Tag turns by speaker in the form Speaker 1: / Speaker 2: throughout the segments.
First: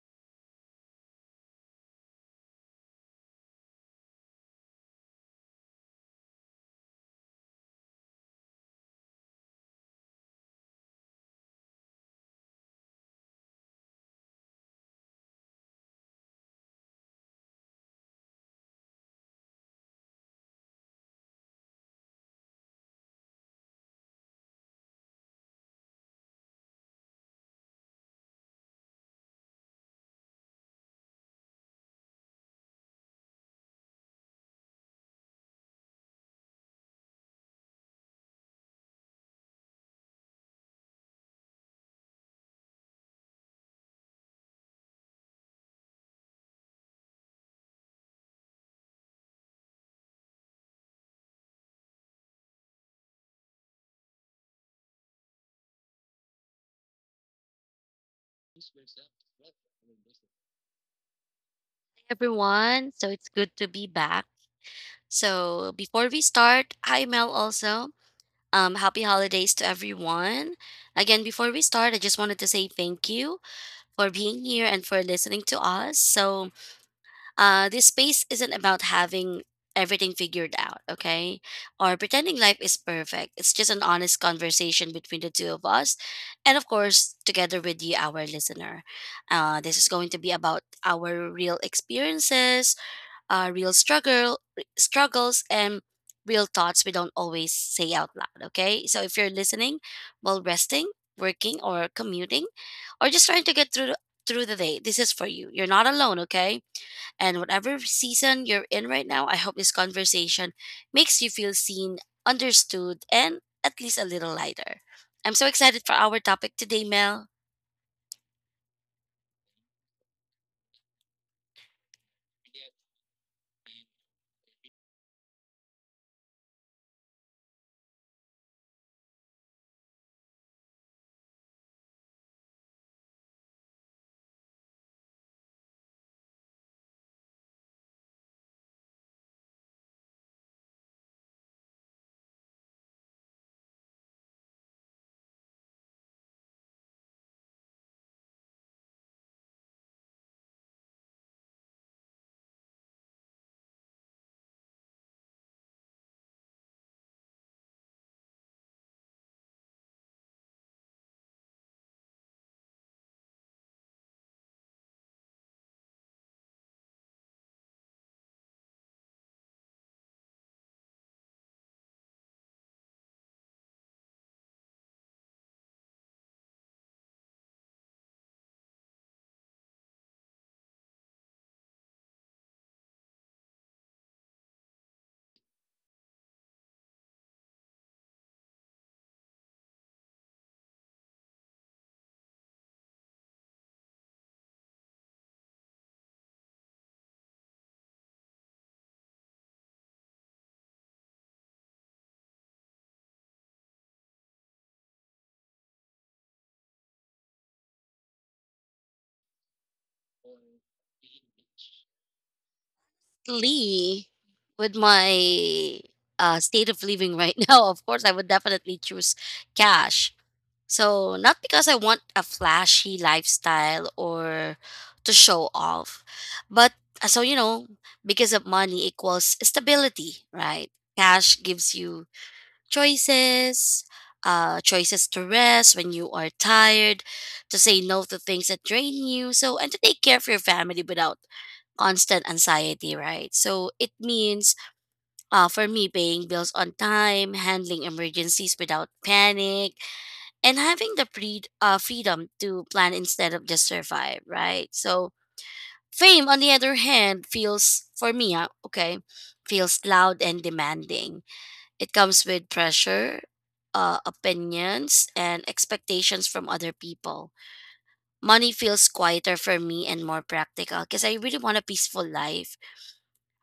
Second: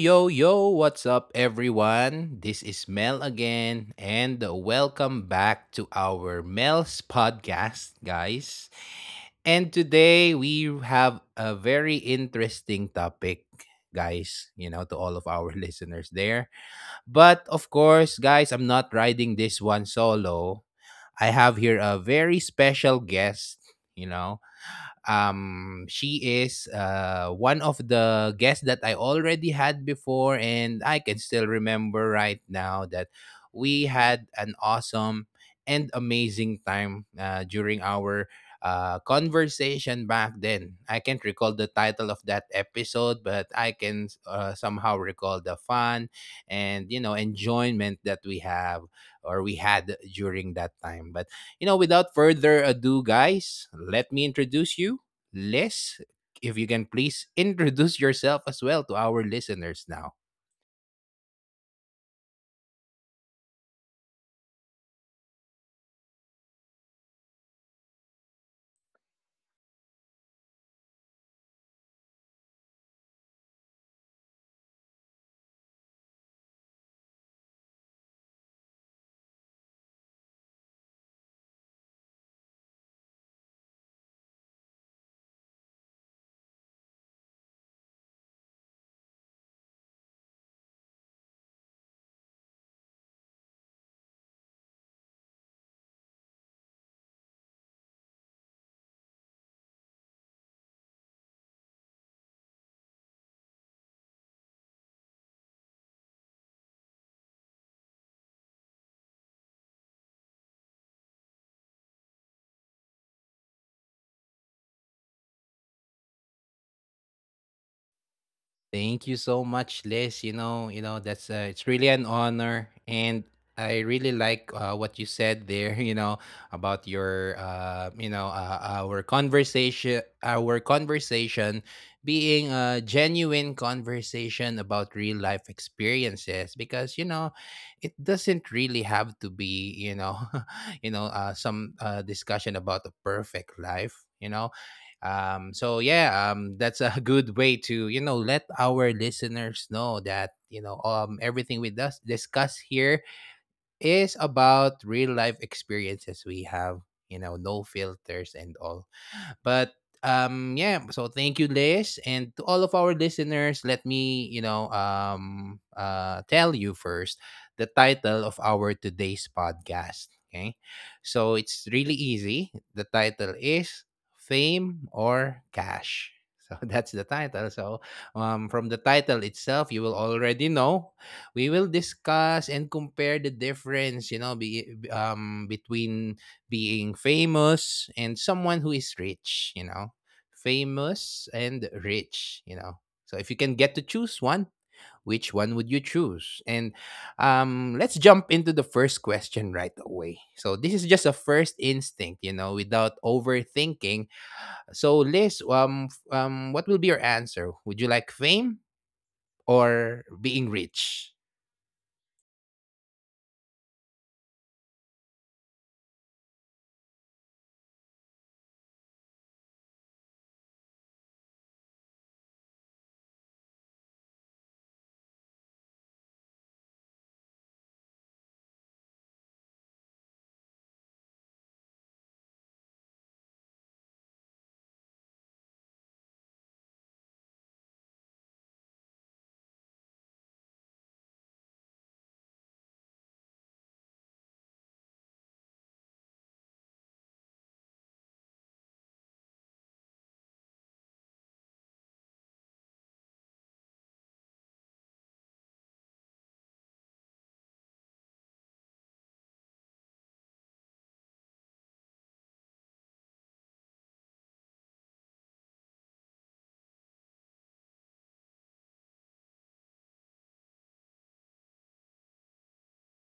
Speaker 1: yo, yo, what's up, everyone? This is Mel again, and welcome back to our Mel's podcast, guys. And today we have a very interesting topic, guys, to all of our listeners there. But of course, guys, I'm not riding this one solo. I have here a very special guest, you know. She is one of the guests that I already had before, and I can still remember right now that we had an awesome and amazing time during our conversation back then. I can't recall the title of that episode, but I can somehow recall the fun and enjoyment that we have or we had during that time. But without further ado, guys, let me introduce you. Liz, if you can please introduce yourself as well to our listeners now.
Speaker 2: Everyone. So it's good to be back. So before we start, hi Mel also. Happy holidays to everyone. Again, before we start, I just wanted to say thank you for being here and for listening to us. So this space isn't about having everything figured out, okay? Or pretending life is perfect. It's just an honest conversation between the two of us. And of course, together with you, our listener. This is going to be about our real experiences, real struggles, and real thoughts we don't always say out loud, okay? So if you're listening while resting, working, or commuting, or just trying to get through through the day, this is for you. You're not alone, okay? And whatever season you're in right now, I hope this conversation makes you feel seen, understood, and at least a little lighter. I'm so excited for our topic today, Mel.
Speaker 1: Thank you so much, Liz. You know that's it's really an honor, and I really like what you said there. You know about your, you know, our conversation being a genuine conversation about real life experiences, because it doesn't really have to be, some discussion about a perfect life. So yeah, that's a good way to let our listeners know that everything we does discuss here is about real life experiences we have. You know, no filters and all. But yeah, so thank you, Liz. And to all of our listeners, let me, tell you first the title of our today's podcast. Okay. So it's really easy. The title is Fame or Cash. So that's the title. So from the title itself, you will already know we will discuss and compare the difference between being famous and someone who is rich, you know. Famous and rich, you know. So if you can get to choose one, which one would you choose? And let's jump into the first question right away. So this is just a first instinct, you know, without overthinking. So Liz, what will be your answer? Would you like fame or being rich?
Speaker 2: Lee, with my state of living right now, of course, I would definitely choose cash. So, not because I want a flashy lifestyle or to show off, but uh, so you know, because of money equals stability, right? Cash gives you choices, choices to rest when you are tired, to say no to things that drain you, so and to take care of your family without constant anxiety, right? So it means, for me, paying bills on time, handling emergencies without panic, and having the freedom to plan instead of just survive, right? So fame, on the other hand, feels for me, feels loud and demanding. It comes with pressure. Opinions and expectations from other people. Money feels quieter for me and more practical because I really want a peaceful life,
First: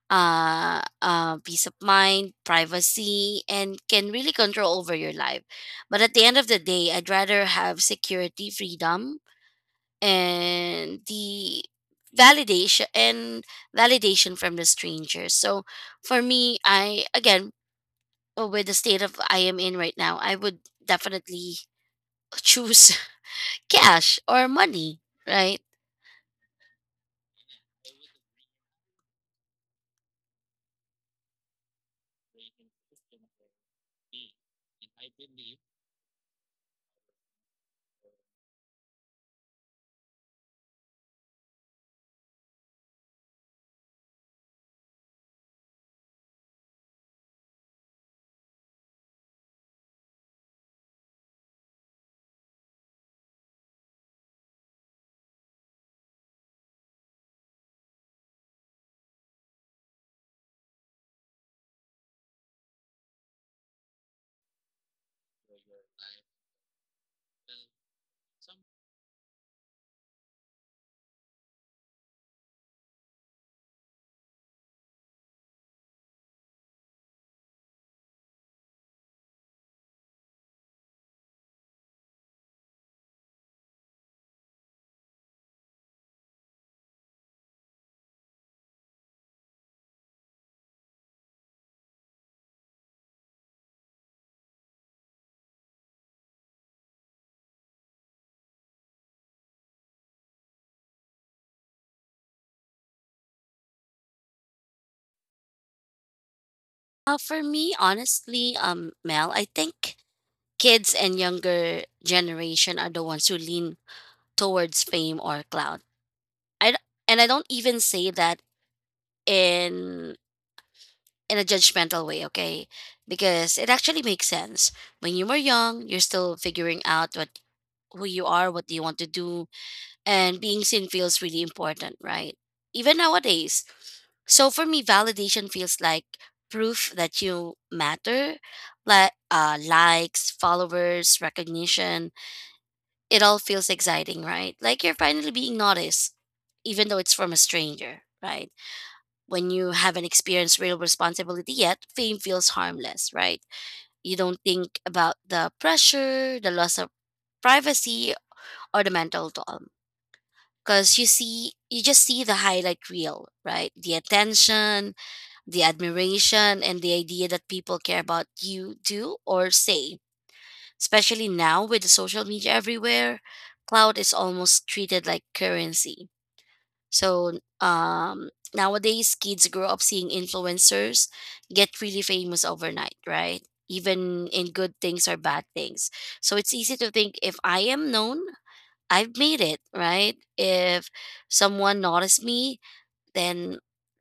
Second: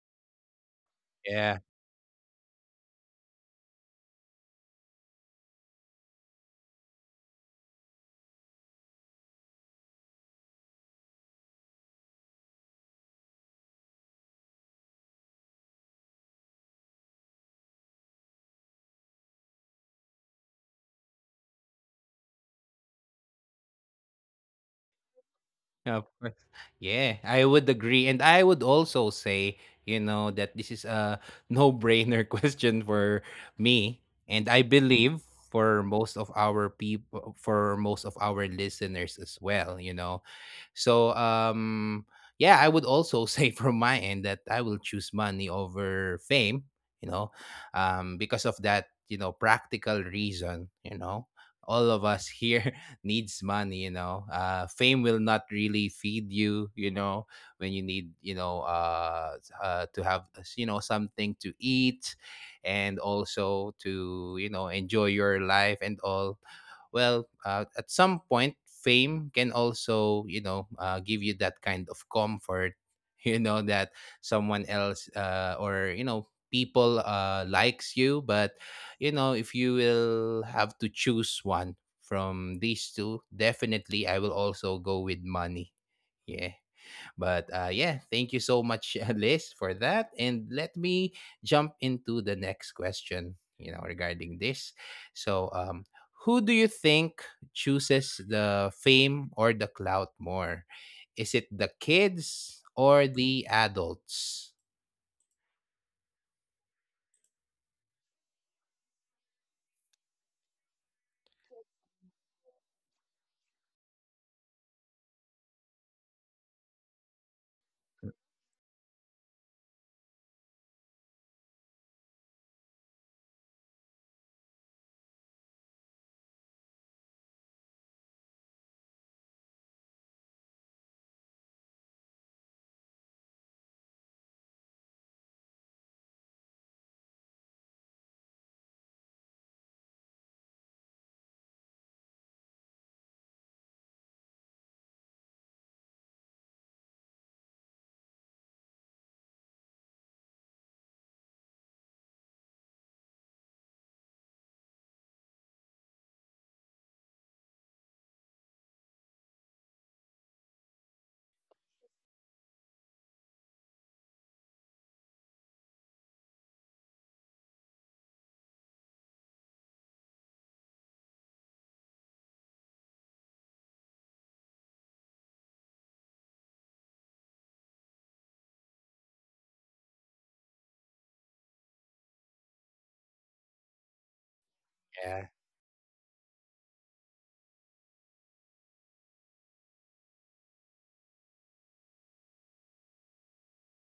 Speaker 1: Yeah.
Speaker 2: peace of mind, privacy, and can really control over your life. But at the end of the day, I'd rather have security, freedom, and the validation and validation from the strangers. So for me, I, again, with the state of I am in right now, I would definitely choose cash or money, right?
Speaker 1: Yeah, of course. Yeah, I would agree. And I would also say, you know, that this is a no-brainer question for me. And I believe for most of our people, for most of our listeners as well, So, um, yeah, I would also say from my end that I will choose money over fame, you know, because of that, you know, practical reason, you know. All of us here needs money, fame will not really feed you, you know when you need, to have something to eat and also to enjoy your life and all. Well, at some point fame can also give you that kind of comfort, you know, that someone else, or you know people, likes you. But you know, if you will have to choose one from these two, definitely I will also go with money. Yeah. But yeah, thank you so much, Liz, for that. And let me jump into the next question, you know, regarding this. So, who do you think chooses the fame or the clout more? Is it the kids or the adults?
Speaker 2: For me, honestly, Mel, I think kids and younger generation are the ones who lean towards fame or clout. I d- and I don't even say that in in a judgmental way, okay? Because it actually makes sense. When you were young, you're still figuring out what who you are, what you want to do, and being seen feels really important, right? Even nowadays. So for me, validation feels like proof that you matter, like, likes, followers, recognition, it all feels exciting, right? Like you're finally being noticed, even though it's from a stranger, right? When you haven't experienced real responsibility yet, fame feels harmless, right? You don't think about the pressure, the loss of privacy, or the mental toll. Because you see, you just see the highlight reel, right? The attention, the admiration, and the idea that people care about you do or say, especially now with the social media everywhere. Cloud is almost treated like currency. So nowadays, kids grow up seeing influencers get really famous overnight, right? Even in good things or
Speaker 1: Yeah.
Speaker 2: bad things. So it's easy to think, if I am known, I've made it, right? If someone noticed me, then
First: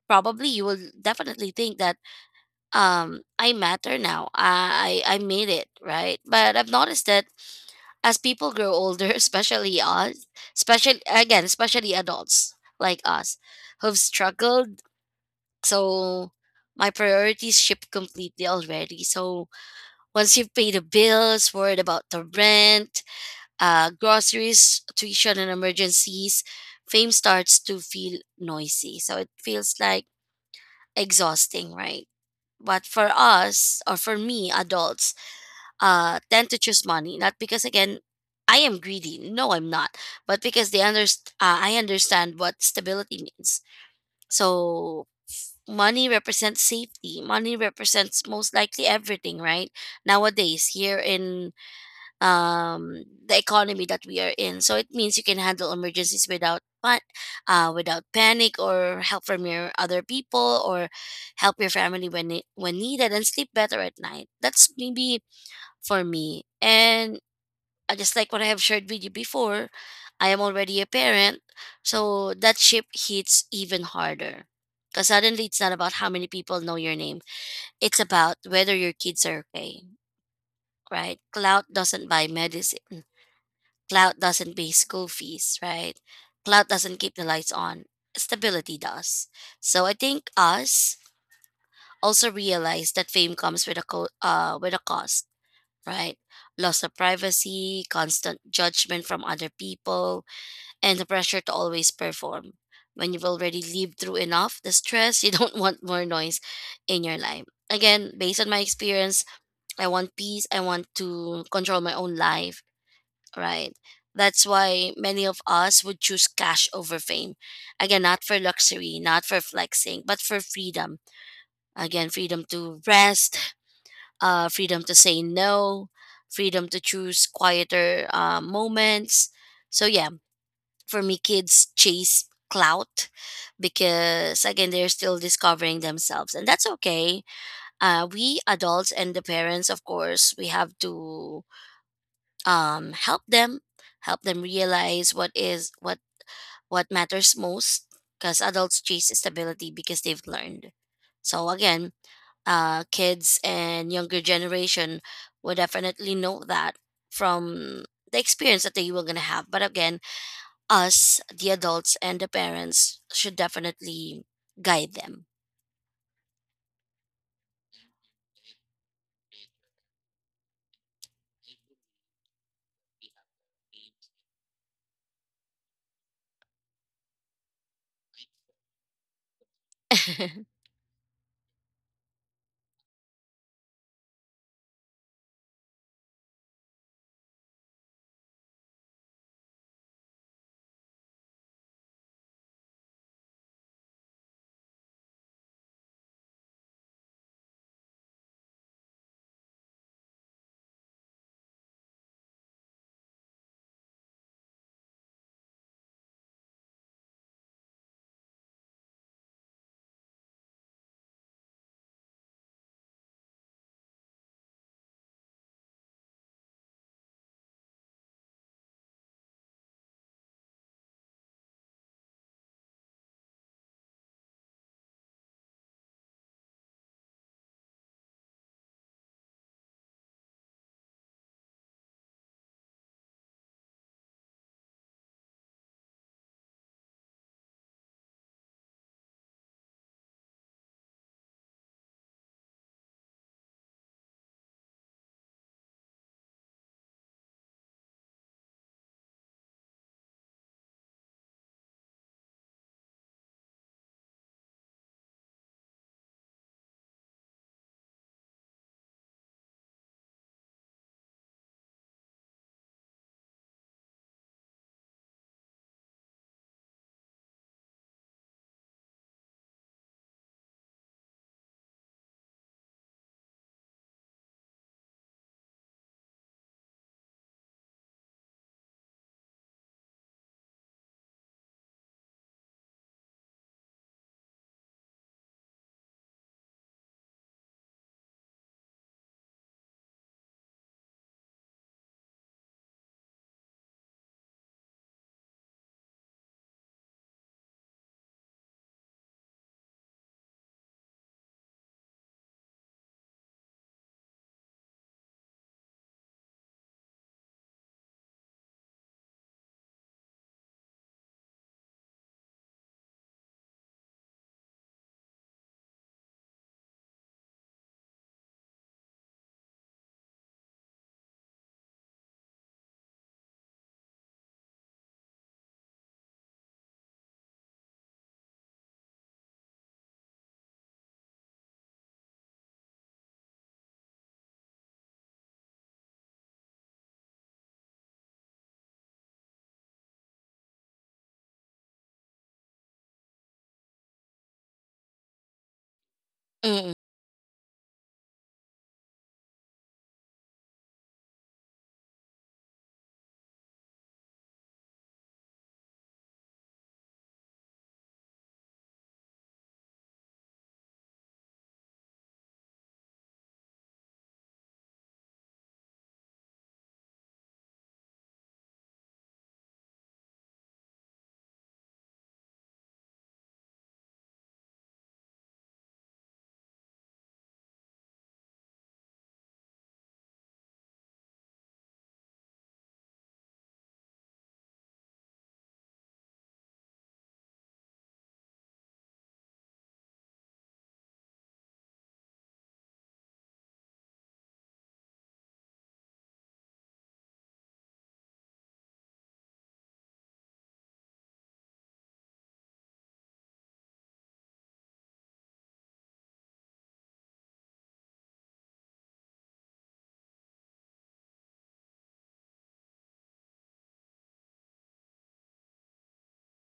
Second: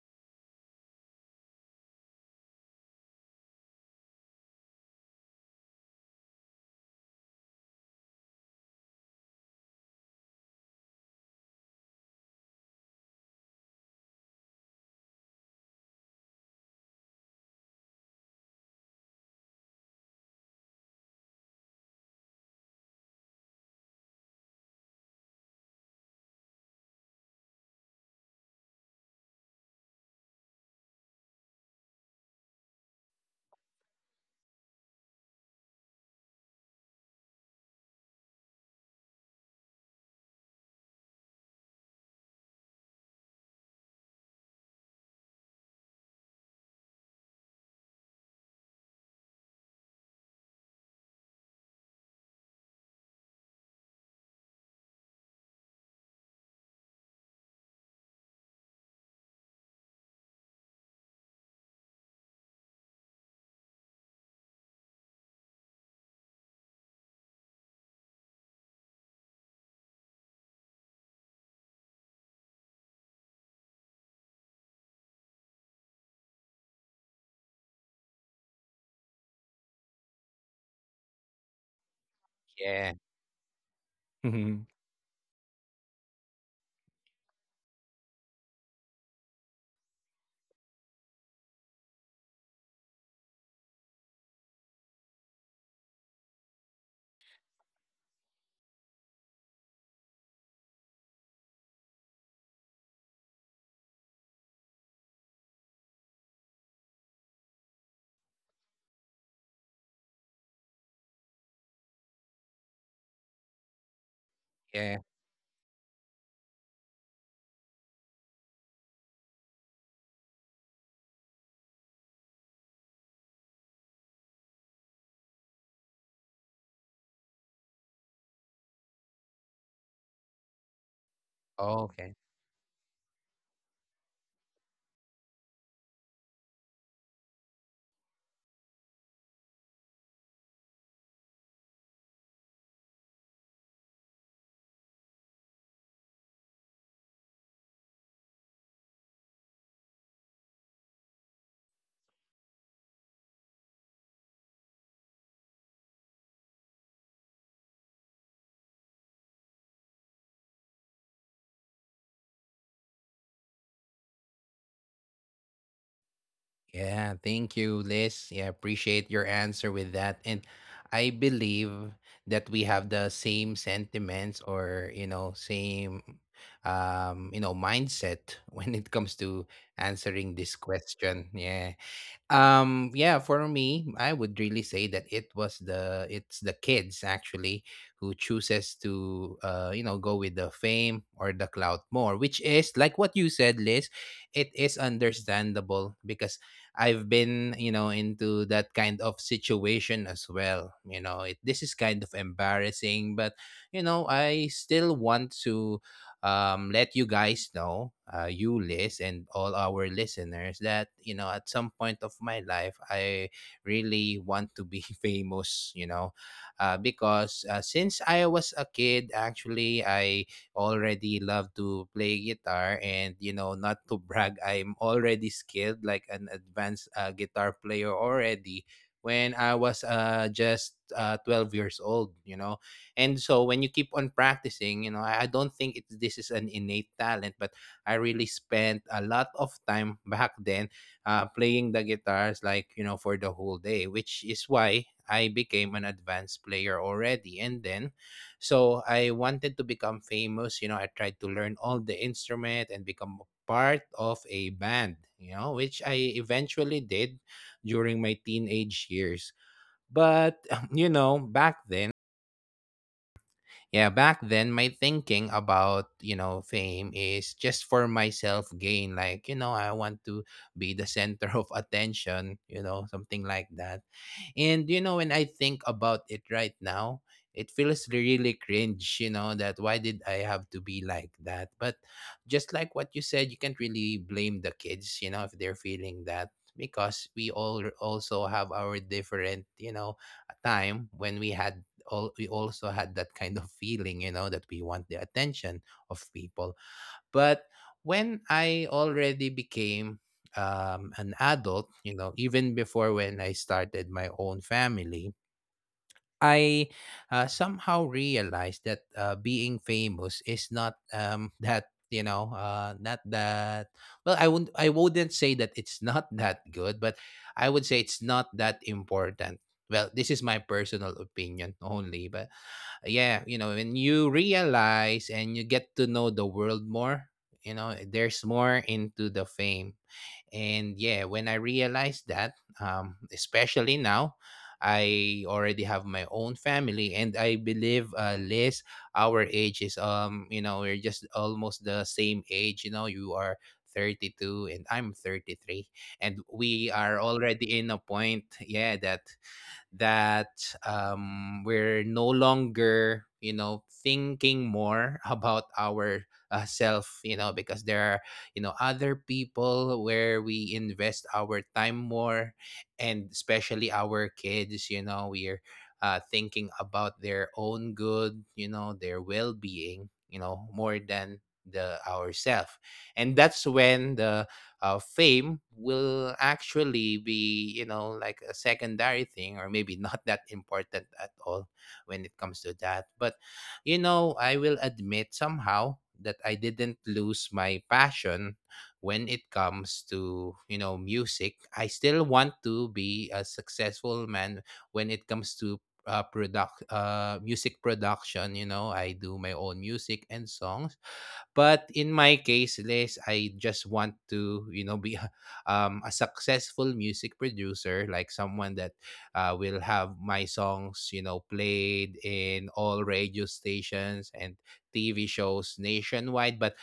Speaker 2: probably you will definitely think that, I matter now. I made it, right? But I've noticed that as people grow older, especially us, especially again, especially adults like us who've struggled, so my priorities shift completely already. So once you've paid the bills, worried about the rent, groceries, tuition, and emergencies, fame starts to feel noisy. So it feels like exhausting, right? But for us, or for me, adults, tend to choose money, not because, again, I am greedy. No, I'm not, but because I understand what stability means. So money represents safety. Money represents most likely everything, right? Nowadays, here in the economy that we are in, so it means you can handle emergencies without without panic, or help from your other people, or help your family when needed, and sleep better at night. That's maybe for me. And just like what I have shared with you before, I am already a parent, so that ship hits even harder. Because suddenly it's not about how many people know your name, it's about whether your kids are okay, right? Cloud doesn't buy
Speaker 1: Yeah.
Speaker 2: medicine, cloud doesn't pay school fees, right? Cloud doesn't keep the lights on, stability does. So I think us also realize that fame comes with with a cost, right? Loss of privacy, constant judgment from other people, and the pressure to always perform. When you've already lived through enough the stress, you don't want more noise in your life. Again, based on my experience, I want peace. I want to control my own life, right? That's why
Speaker 1: Yeah.
Speaker 2: many of us would choose cash over fame. Again, not for luxury, not for flexing, but for freedom. Again, freedom to rest, freedom to say no, freedom to choose quieter moments. So, yeah, for me, kids
Speaker 1: Okay.
Speaker 2: chase clout because, again, they're still discovering themselves, and that's okay. We adults and the parents, of course, we have to help them realize what is what matters most, because adults chase stability because they've learned. So again, kids and younger generation will definitely know that from the experience that they were gonna have. But again, us, the adults and the parents should definitely guide them.
Speaker 1: Yeah, thank you, Liz. Yeah, appreciate your answer with that. And I believe that we have the same sentiments or, you know, same you know, mindset when it comes to answering this question. Yeah. Yeah, for me, I would really say that it's the kids actually who chooses to go with the fame or the clout more, which is like what you said, Liz. It is understandable because I've been, you know, into that kind of situation as well. You know, it this is kind of embarrassing, but you know, I still want to let you guys know, you Liz and all our listeners, that you know at some point of my life I really want to be famous. You know, because since I was a kid, actually I already love to play guitar, and you know, not to brag, I'm already skilled like an advanced guitar player already. When I was just 12 years old, you know, and so when you keep on practicing, you know, I don't think it's this is an innate talent, but I really spent a lot of time back then playing the guitars like, you know, for the whole day, which is why I became an advanced player already. And then, so I wanted to become famous. You know, I tried to learn all the instrument and become part of a band, you know, which I eventually did during my teenage years. But, you know, back then, my thinking about you know fame is just for myself gain, like you know I want to be the center of attention, you know, something like that. And you know, when I think about it right now, it feels really cringe, you know, that why did I have to be like that. But just like what you said, you can't really blame the kids, you know, if they're feeling that, because we all also have our different, you know, time when we had all we also had that kind of feeling, you know, that we want the attention of people. But when I already became an adult, you know, even before when I started my own family, I somehow realized that being famous is not that you know not that, well, I wouldn't say that it's not that good, but I would say it's not that important. Well, this is my personal opinion only, but yeah, you know, when you realize and you get to know the world more, you know, there's more into the fame. And yeah, when I realized that, especially now, I already have my own family, and I believe Liz, our age is you know, we're just almost the same age. You know, you are 32 and I'm 33, and
Speaker 2: Mm,
Speaker 1: we are already in a point, yeah, that that we're no longer you know thinking more about our self, you know, because there are you know other people where we invest our time more, and especially our kids, you know, we're thinking about their own good, you know, their well-being, you know, more than the ourself. And that's when the fame will actually be, you know, like a secondary thing, or maybe not that important at all when it comes to that. But you know, I will admit somehow that I didn't lose my passion when it comes to you know music. I still want to be a successful man when it comes to product music production. You know, I do my own music and songs, but in my case, Liz, I just want to, you know, be a successful music producer, like someone that will have my songs, you know, played in all radio stations and TV shows nationwide. But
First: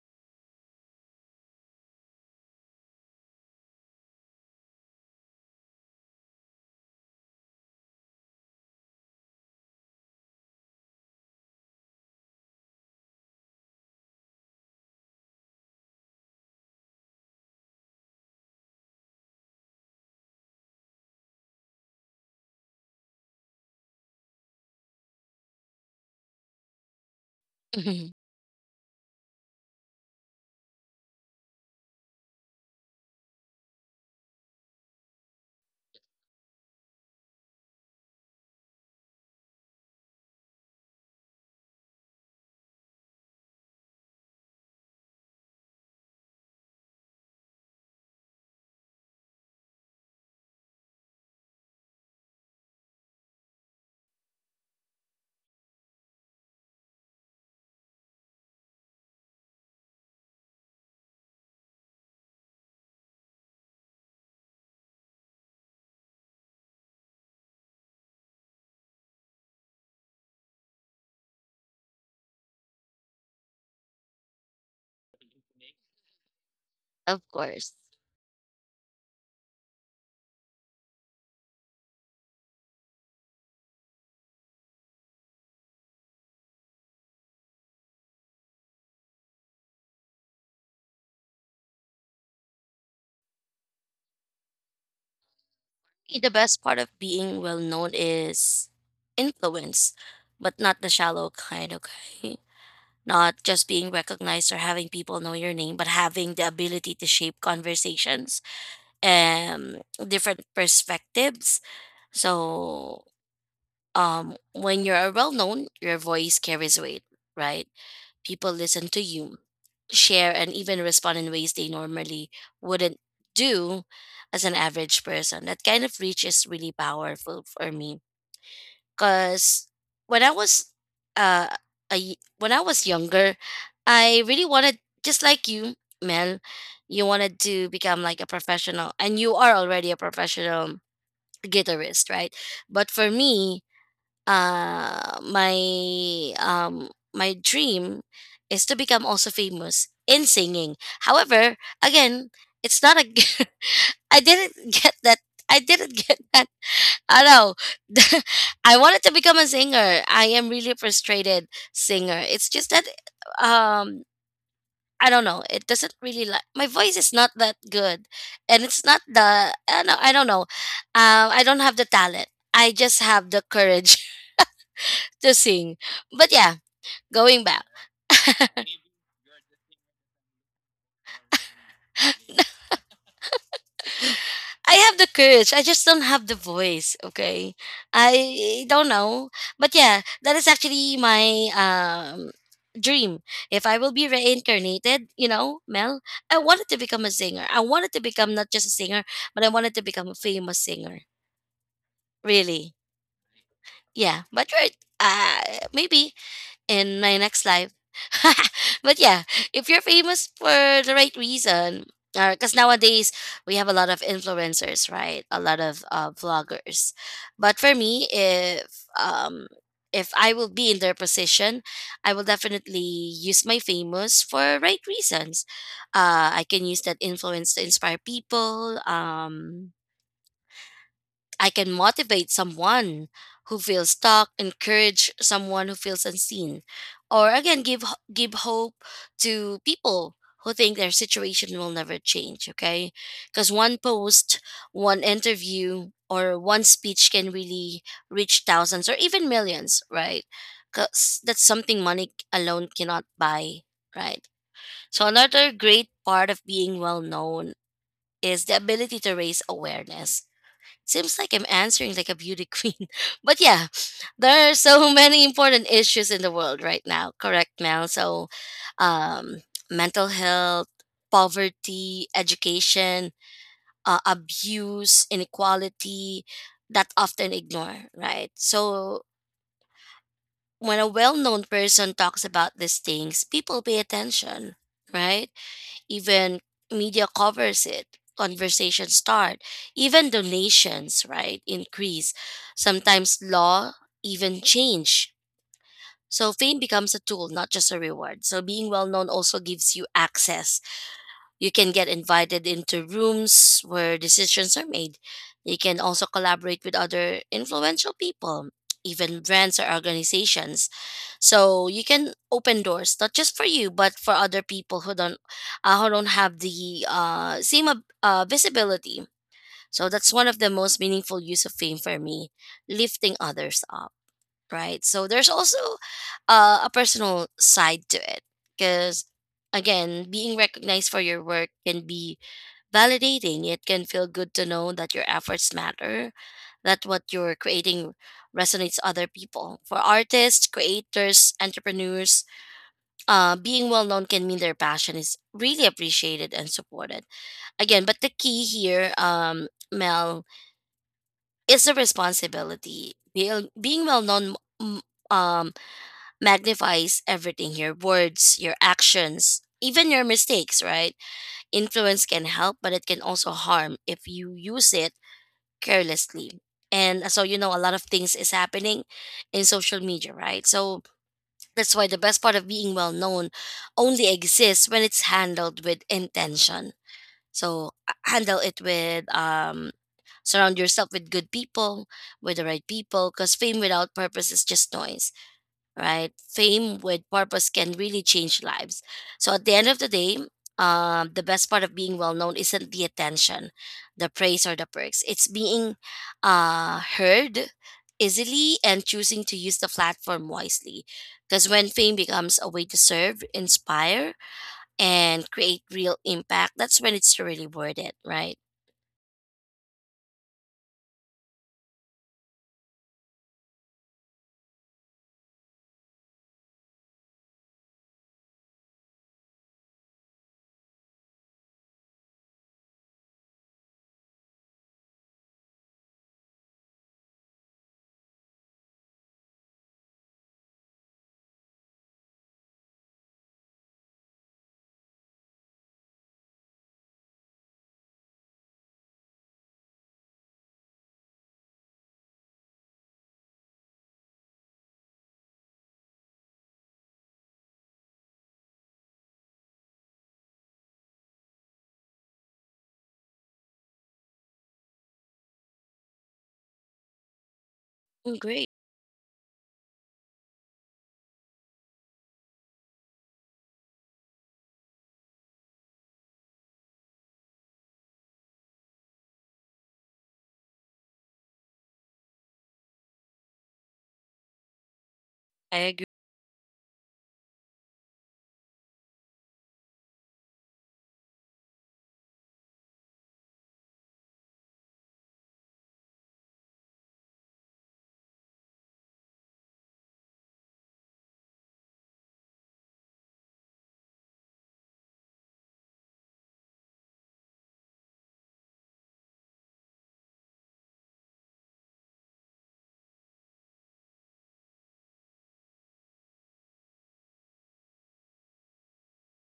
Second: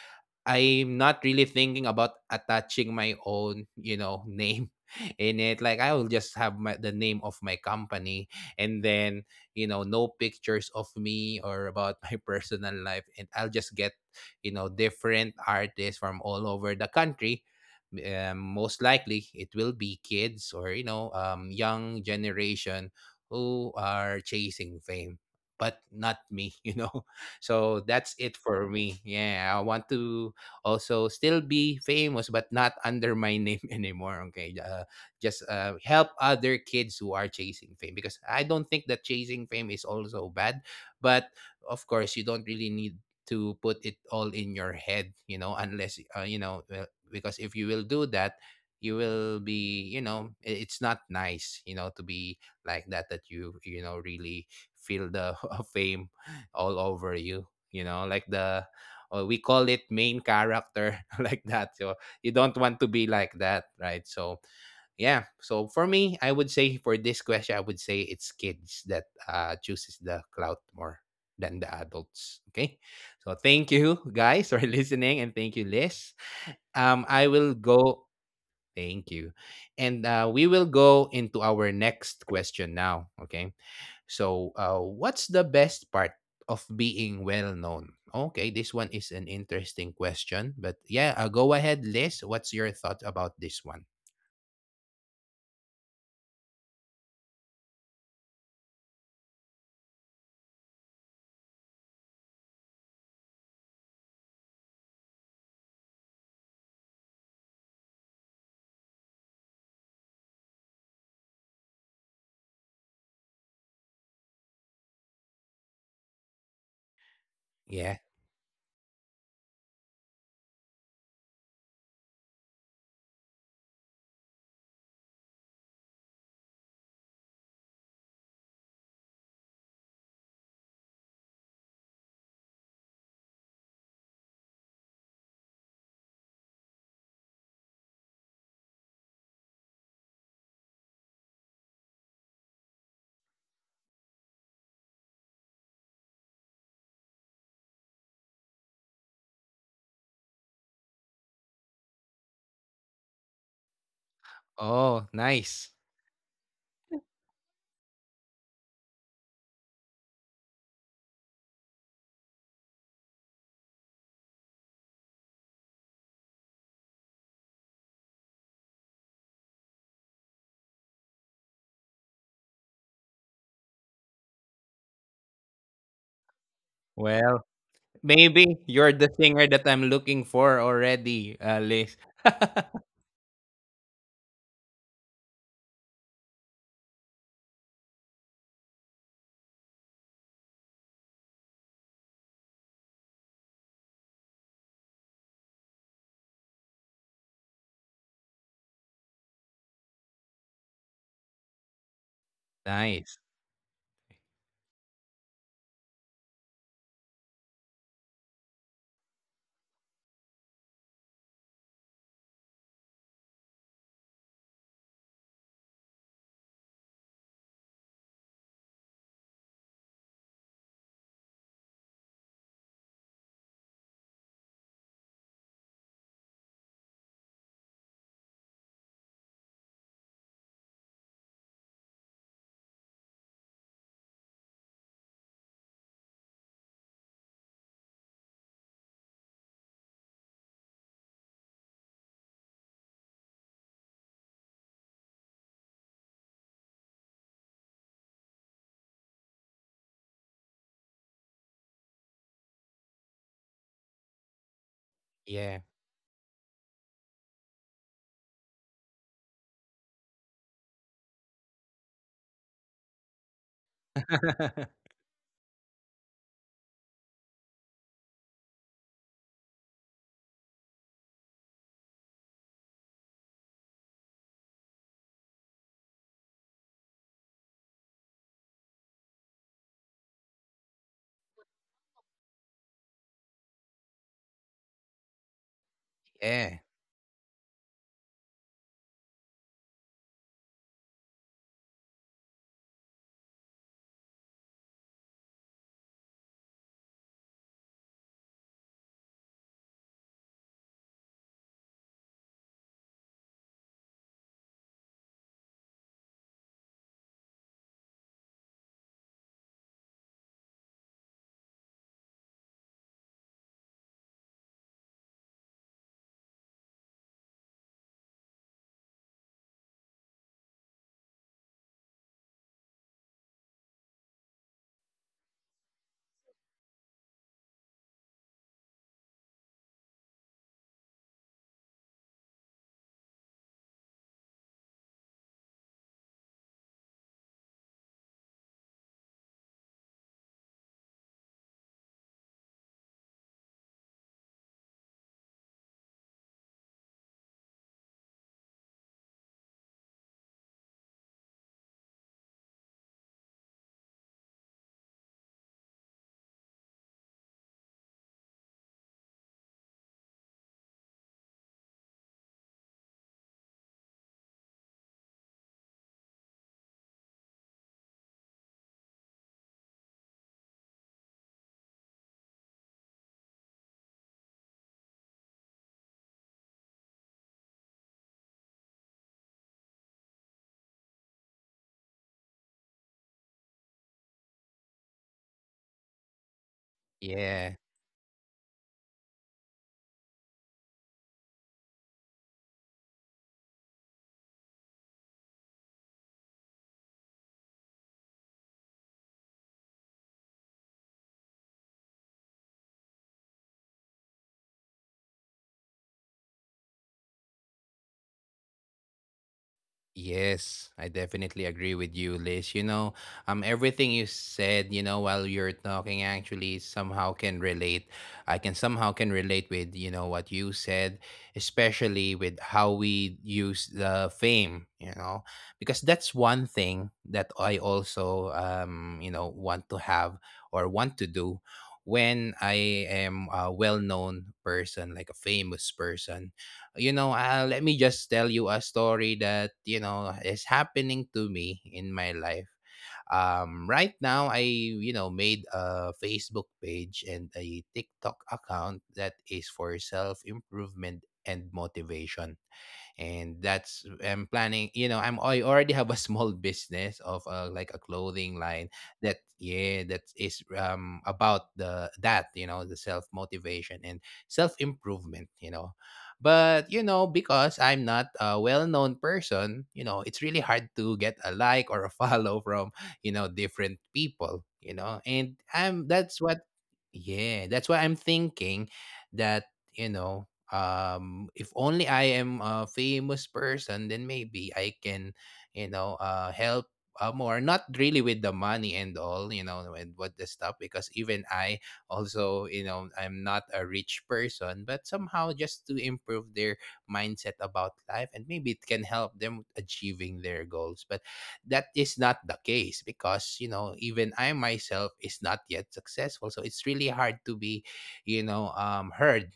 Speaker 1: I'm not really thinking about attaching my own, you know, name in it. Like I will just have the name of my company, and then, you know, no pictures of me or about my personal life. And I'll just get, you know, different artists from all over the country. Most likely it will be kids or, you know, young generation who are chasing fame, but not me, you know. So
Speaker 2: mhm.
Speaker 1: that's it for me. Yeah, I want to also still be famous but not under my name anymore. Okay, just help other kids who are chasing fame, because I don't think that chasing fame is also bad, but of course you don't really need to put it all in your head, you know, because if you will do that you will be, it's not nice, you know, to be like that you, you know really feel the fame all over you, you know, like the or we call it main character, like that. So you don't want to be like that, right? So yeah, so for me, I would say, for this question, I would say it's kids that chooses the clout more than the adults. Okay, so thank you guys for listening, and thank you, Liz.
Speaker 2: Of
Speaker 1: I will
Speaker 2: course.
Speaker 1: go, thank you, and we will go into our next question now. Okay, so, what's the best part of being well known? Okay, this one is an interesting question, but yeah, go ahead, Liz. What's your thought about this one?
Speaker 2: The best part of being well known is influence, but not the shallow kind, okay? Not just being recognized or having people know your name, but having the ability to shape conversations and different perspectives. So, when you're well known, your voice carries weight, right?
Speaker 1: Yeah.
Speaker 2: People listen to you, share, and even respond in ways they normally wouldn't do as an average person. That kind of reach is really powerful for me. Cause when I was uh when I was younger, I really wanted, just like you, Mel. You wanted to become like a professional, and you are already a professional guitarist, right? But for me, my my dream is to become also famous in singing. However, again, it's not a. I didn't get
Speaker 1: Oh,
Speaker 2: that. I
Speaker 1: nice.
Speaker 2: didn't get that, I know. I wanted to become a singer. I am really a frustrated singer. It's just that, um I don't know. It doesn't really, like, my voice is not that good, and it's not the, I don't know. I don't know. I don't have the talent. I just have the courage to sing. But yeah,
Speaker 1: Well,
Speaker 2: going back.
Speaker 1: maybe you're the singer that I'm looking for already, Liz.
Speaker 2: I have the courage. I just don't have the voice. Okay, I don't know, but yeah, that is actually my dream. If I will be reincarnated, you know, Mel, I wanted to become a singer. I wanted to become not just a singer, but I wanted to become a famous singer. Really,
Speaker 1: Nice.
Speaker 2: yeah. But right, maybe in my next life. But yeah, if you're famous for the right reason, because nowadays we have a lot of influencers, right? A lot of vloggers. But for me, um, if I will be in their position, I will definitely use my famous for right reasons. I can use that influence to inspire people. I can motivate someone who feels stuck, encourage someone who feels unseen, or again give hope to people who think their situation will never change, okay? Cuz one post, one interview, or one speech can really reach thousands or even millions, right? Cuz that's something money alone cannot buy, right? So another
Speaker 1: Yeah.
Speaker 2: great part of being well known is the ability to raise awareness. Seems like I'm answering like a beauty queen. But yeah, there are so many important issues in the world right now, correct, Mel? So, um, mental health, poverty, education, abuse, inequality that often ignore, right? So, when a well known person talks about these things, people pay attention, right? Even
Speaker 1: Yeah.
Speaker 2: media covers it, conversations start, even donations, right, increase, sometimes law even change. So fame becomes a tool, not just a reward. So being well known also gives you access. You can get invited into rooms where decisions are made. You can also collaborate with other influential people, even brands or organizations. So you can open doors, not just for you, but for other people who don't have the same visibility. So that's one of the most meaningful use of fame for me, lifting others up, right? So there's also a personal side to it because, again, being recognized for your work can be validating. It can feel good to know that your efforts matter, that what you're creating resonates other people. For artists, creators, entrepreneurs, being well known can mean their passion is really appreciated and supported. Again, but the key here, Mel, is the responsibility. Being well known um, magnifies everything, your words, your actions, even your mistakes, right? Influence can help, but it can also harm if you use it carelessly. And so, a lot of things is happening in social media, right? So that's why the best part of being well known only exists when it's handled with intention. So handle it with, surround yourself with good people, with the right people, because fame without purpose is just noise, right? Fame with purpose
Speaker 1: Yeah.
Speaker 2: can really change lives. So at the end of the day, the best part of being well known isn't the attention, the praise, or the perks. It's being heard easily and choosing to use the platform wisely. Because when fame becomes a way to serve, inspire, and create real impact, that's when it's really worth it, right?
Speaker 1: Yes, I definitely agree with you, Liz. You know, everything you said, you know, while you're talking, actually somehow can relate. I can somehow can relate with you know what you said, especially with how we use the fame. You know, because that's one thing that I also you know want to have or want to do when I am a well-known person, like a famous person, you know. Let me just tell you a story that, you know, is happening to me in my life. Right now, I you know made a Facebook page and a TikTok account that is for self improvement and motivation, and that's I'm planning. You know, I already have a small business of like a
Speaker 2: Mm.
Speaker 1: clothing
Speaker 2: Great.
Speaker 1: line that yeah that is about the that you know the self motivation and self improvement. You know, but you know because I'm not a well known person, you know it's really hard to get a like or a follow from you know different people, you know, and
Speaker 2: I agree.
Speaker 1: I'm that's what. Yeah, that's why I'm thinking that, you know, if only I am a famous person, then maybe I can, you know, help more, not really with the money and all, you know, and what the stuff, because even I also, you know, I'm not a rich person, but somehow just to improve their mindset about life, and maybe it can help them achieving their goals. But that is not the case, because you know even I myself is not yet successful, so it's really hard to be, you know, heard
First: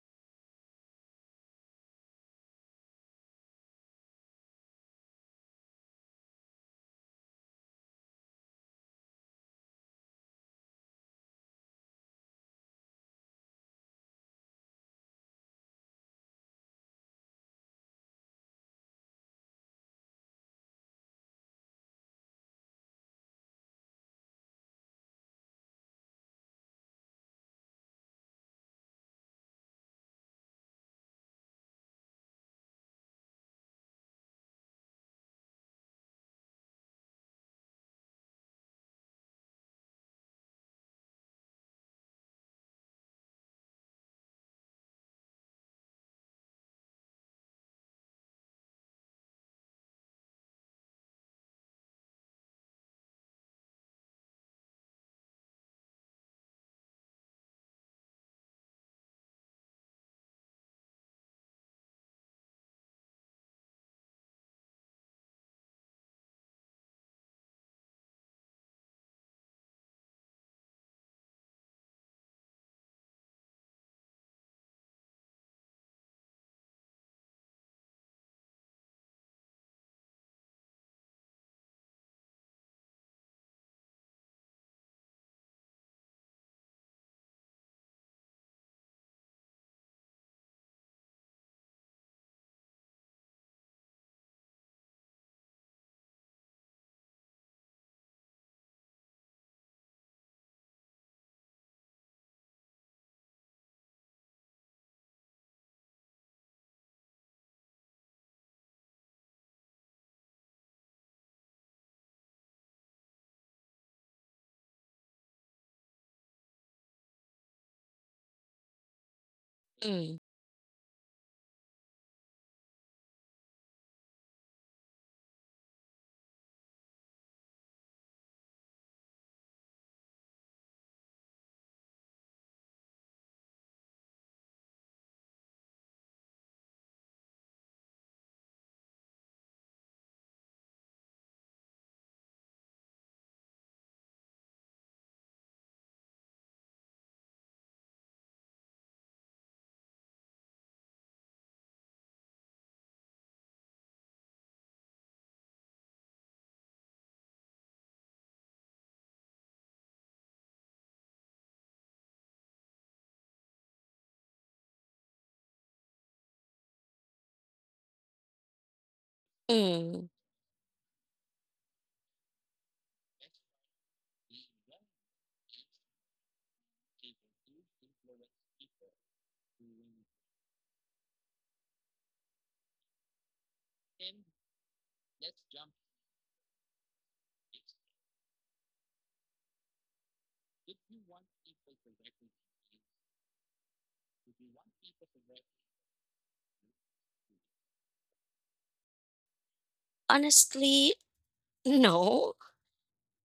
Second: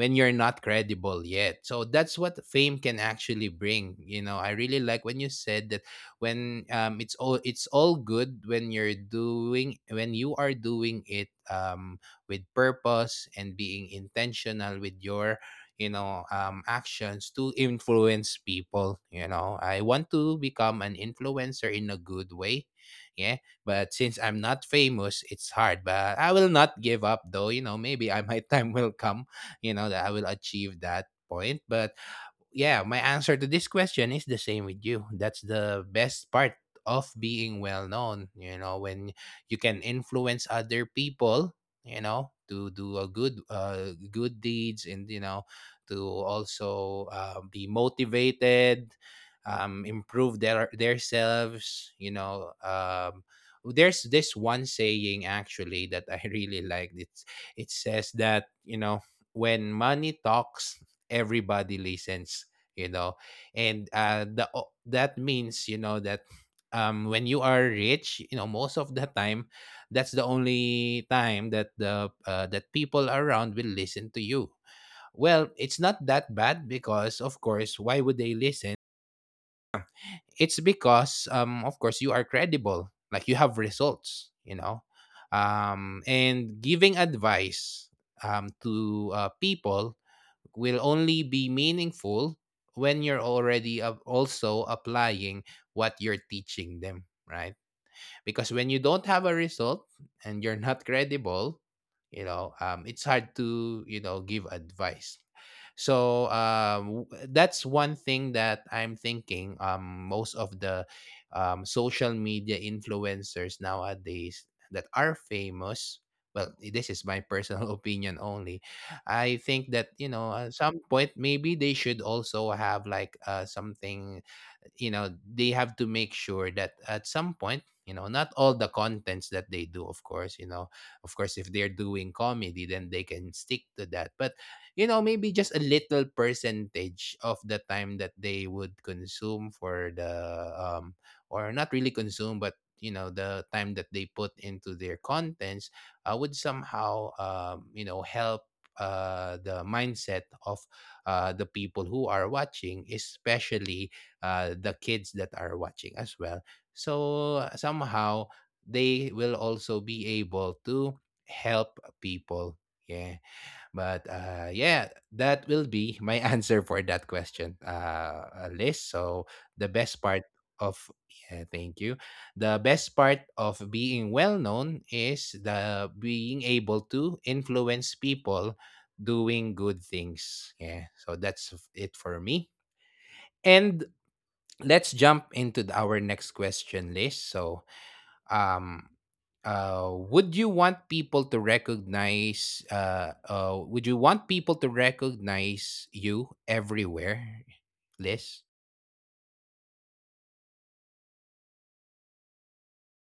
Speaker 1: when you're not credible yet. So that's what fame can actually bring. You know, I really like when you said that, when it's all good, when you are doing it with purpose and being intentional with your, you know, actions to influence people. You know, I want to become an influencer in a good way, yeah, but since I'm not famous, it's hard, but I will not give up, though. You know, maybe my time will come, you know, that I will achieve that point. But yeah, my answer to this question is the same with you. That's the best part of being well known, you know, when you can influence other people, you know, to do a good good deeds, and you know, to also be motivated, improve their themselves. You know, there's this one saying actually that I really liked. It's it says that, you know, when money talks, everybody listens. You know, and that means you know that when you are rich, you know, most of the time, that's the only time that the that people around will listen to you. Well, it's not that bad, because of course, why would they listen? It's because of course you are credible, like you have results, you know, and giving advice to people will only be meaningful when you're already up also applying what you're teaching them, right? Because when you don't have a result and you're not credible, you know, it's hard to, you know, give advice. So that's one thing that I'm thinking. Most of the social media influencers nowadays that are famous. Well, this is my personal opinion only. I think that you
Speaker 2: Mm.
Speaker 1: know at some point maybe they should also have like something, you know, they have to make sure that at some point, you know, not all the contents that they do of course, you know, of course if they're doing comedy then they can stick to that, but you know maybe just a little percentage of the time that they would consume for the or not really consume, but you know the time that they put into their contents would somehow you know help the mindset of the people who are watching, especially the kids that are watching as well. So somehow they will also be able to help people. Yeah, but yeah, that will be my answer for that question, Liz. So the
Speaker 2: Mm.
Speaker 1: best part of, yeah, thank you. The best part of being well known is the being able to influence people doing good things. Yeah, so that's it for me. And let's jump into our next question list. So, um, would you want people to recognize? Would you want people to recognize you everywhere, Liz?
Speaker 2: Honestly, no,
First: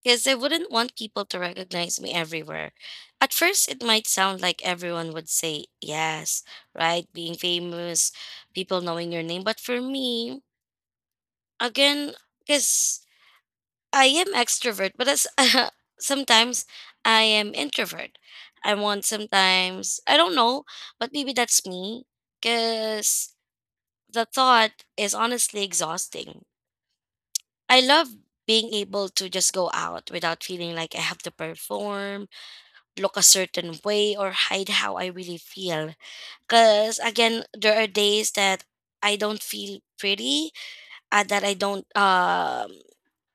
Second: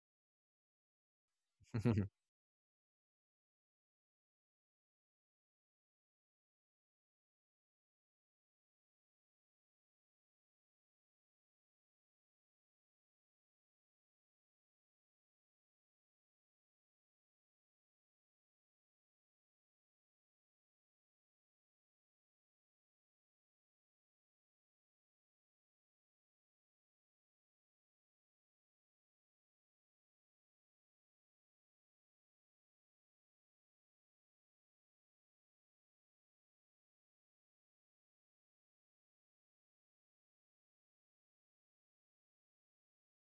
Speaker 2: because I wouldn't want people to recognize me everywhere. At first, it might sound like everyone would say yes, right? Being famous, people knowing your name. But for me, again, because I am extrovert, but as, sometimes I am introvert. I want sometimes, I don't know, but maybe that's me because the thought is honestly exhausting. I love being able to just go out without feeling like I have to perform, look a certain way, or hide how I really feel. Because again, there are days that I don't feel pretty, that I don't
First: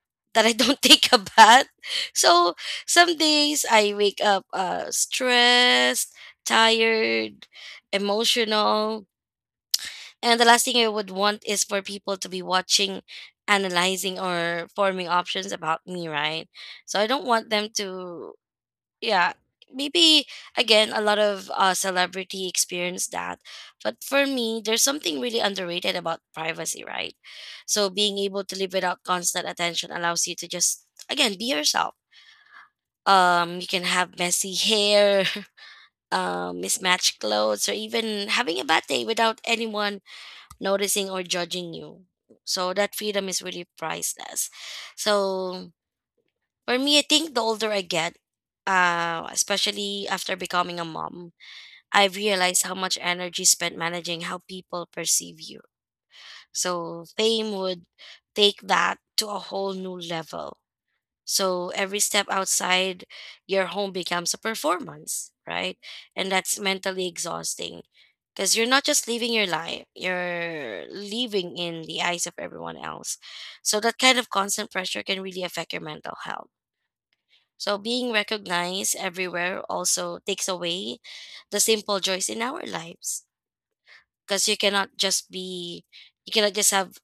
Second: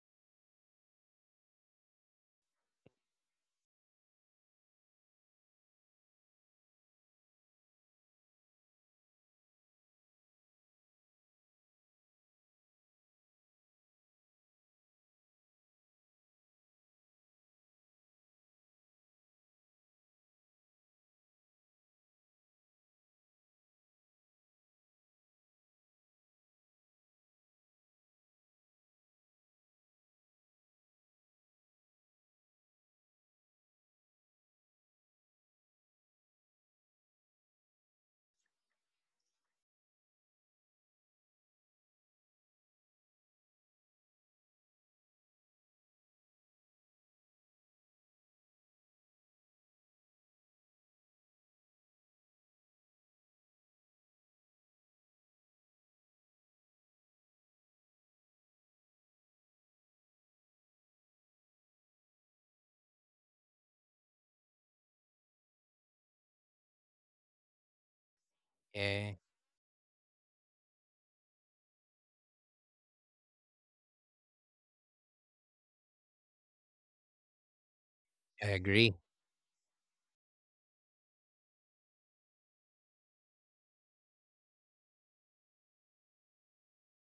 Speaker 2: that I don't take a bath. So some days I wake up stressed, tired, emotional, and the last thing I would want is for people to be watching, analyzing, or forming options about me, right? So I don't want them to, yeah, maybe again, a lot of celebrity experience, that but for me there's something really underrated about privacy, right? So being able to live without constant attention allows you to just again be yourself. You can have messy hair, mismatched clothes, or even having a bad day without anyone noticing or judging you. So that freedom is really priceless. So for me, I think the older I get, especially after becoming a mom, I've realized how much energy spent managing how people perceive you. So fame would take that to a whole new level. So every step outside your home becomes a performance, right? And that's mentally exhausting because you're not just
Speaker 1: Yeah,
Speaker 2: living your life, you're living in the eyes of everyone else. So that kind of constant pressure can really affect your mental health. So being
Speaker 1: I
Speaker 2: recognized
Speaker 1: agree.
Speaker 2: everywhere also takes away the simple joys in our lives, because you cannot just be, you cannot just have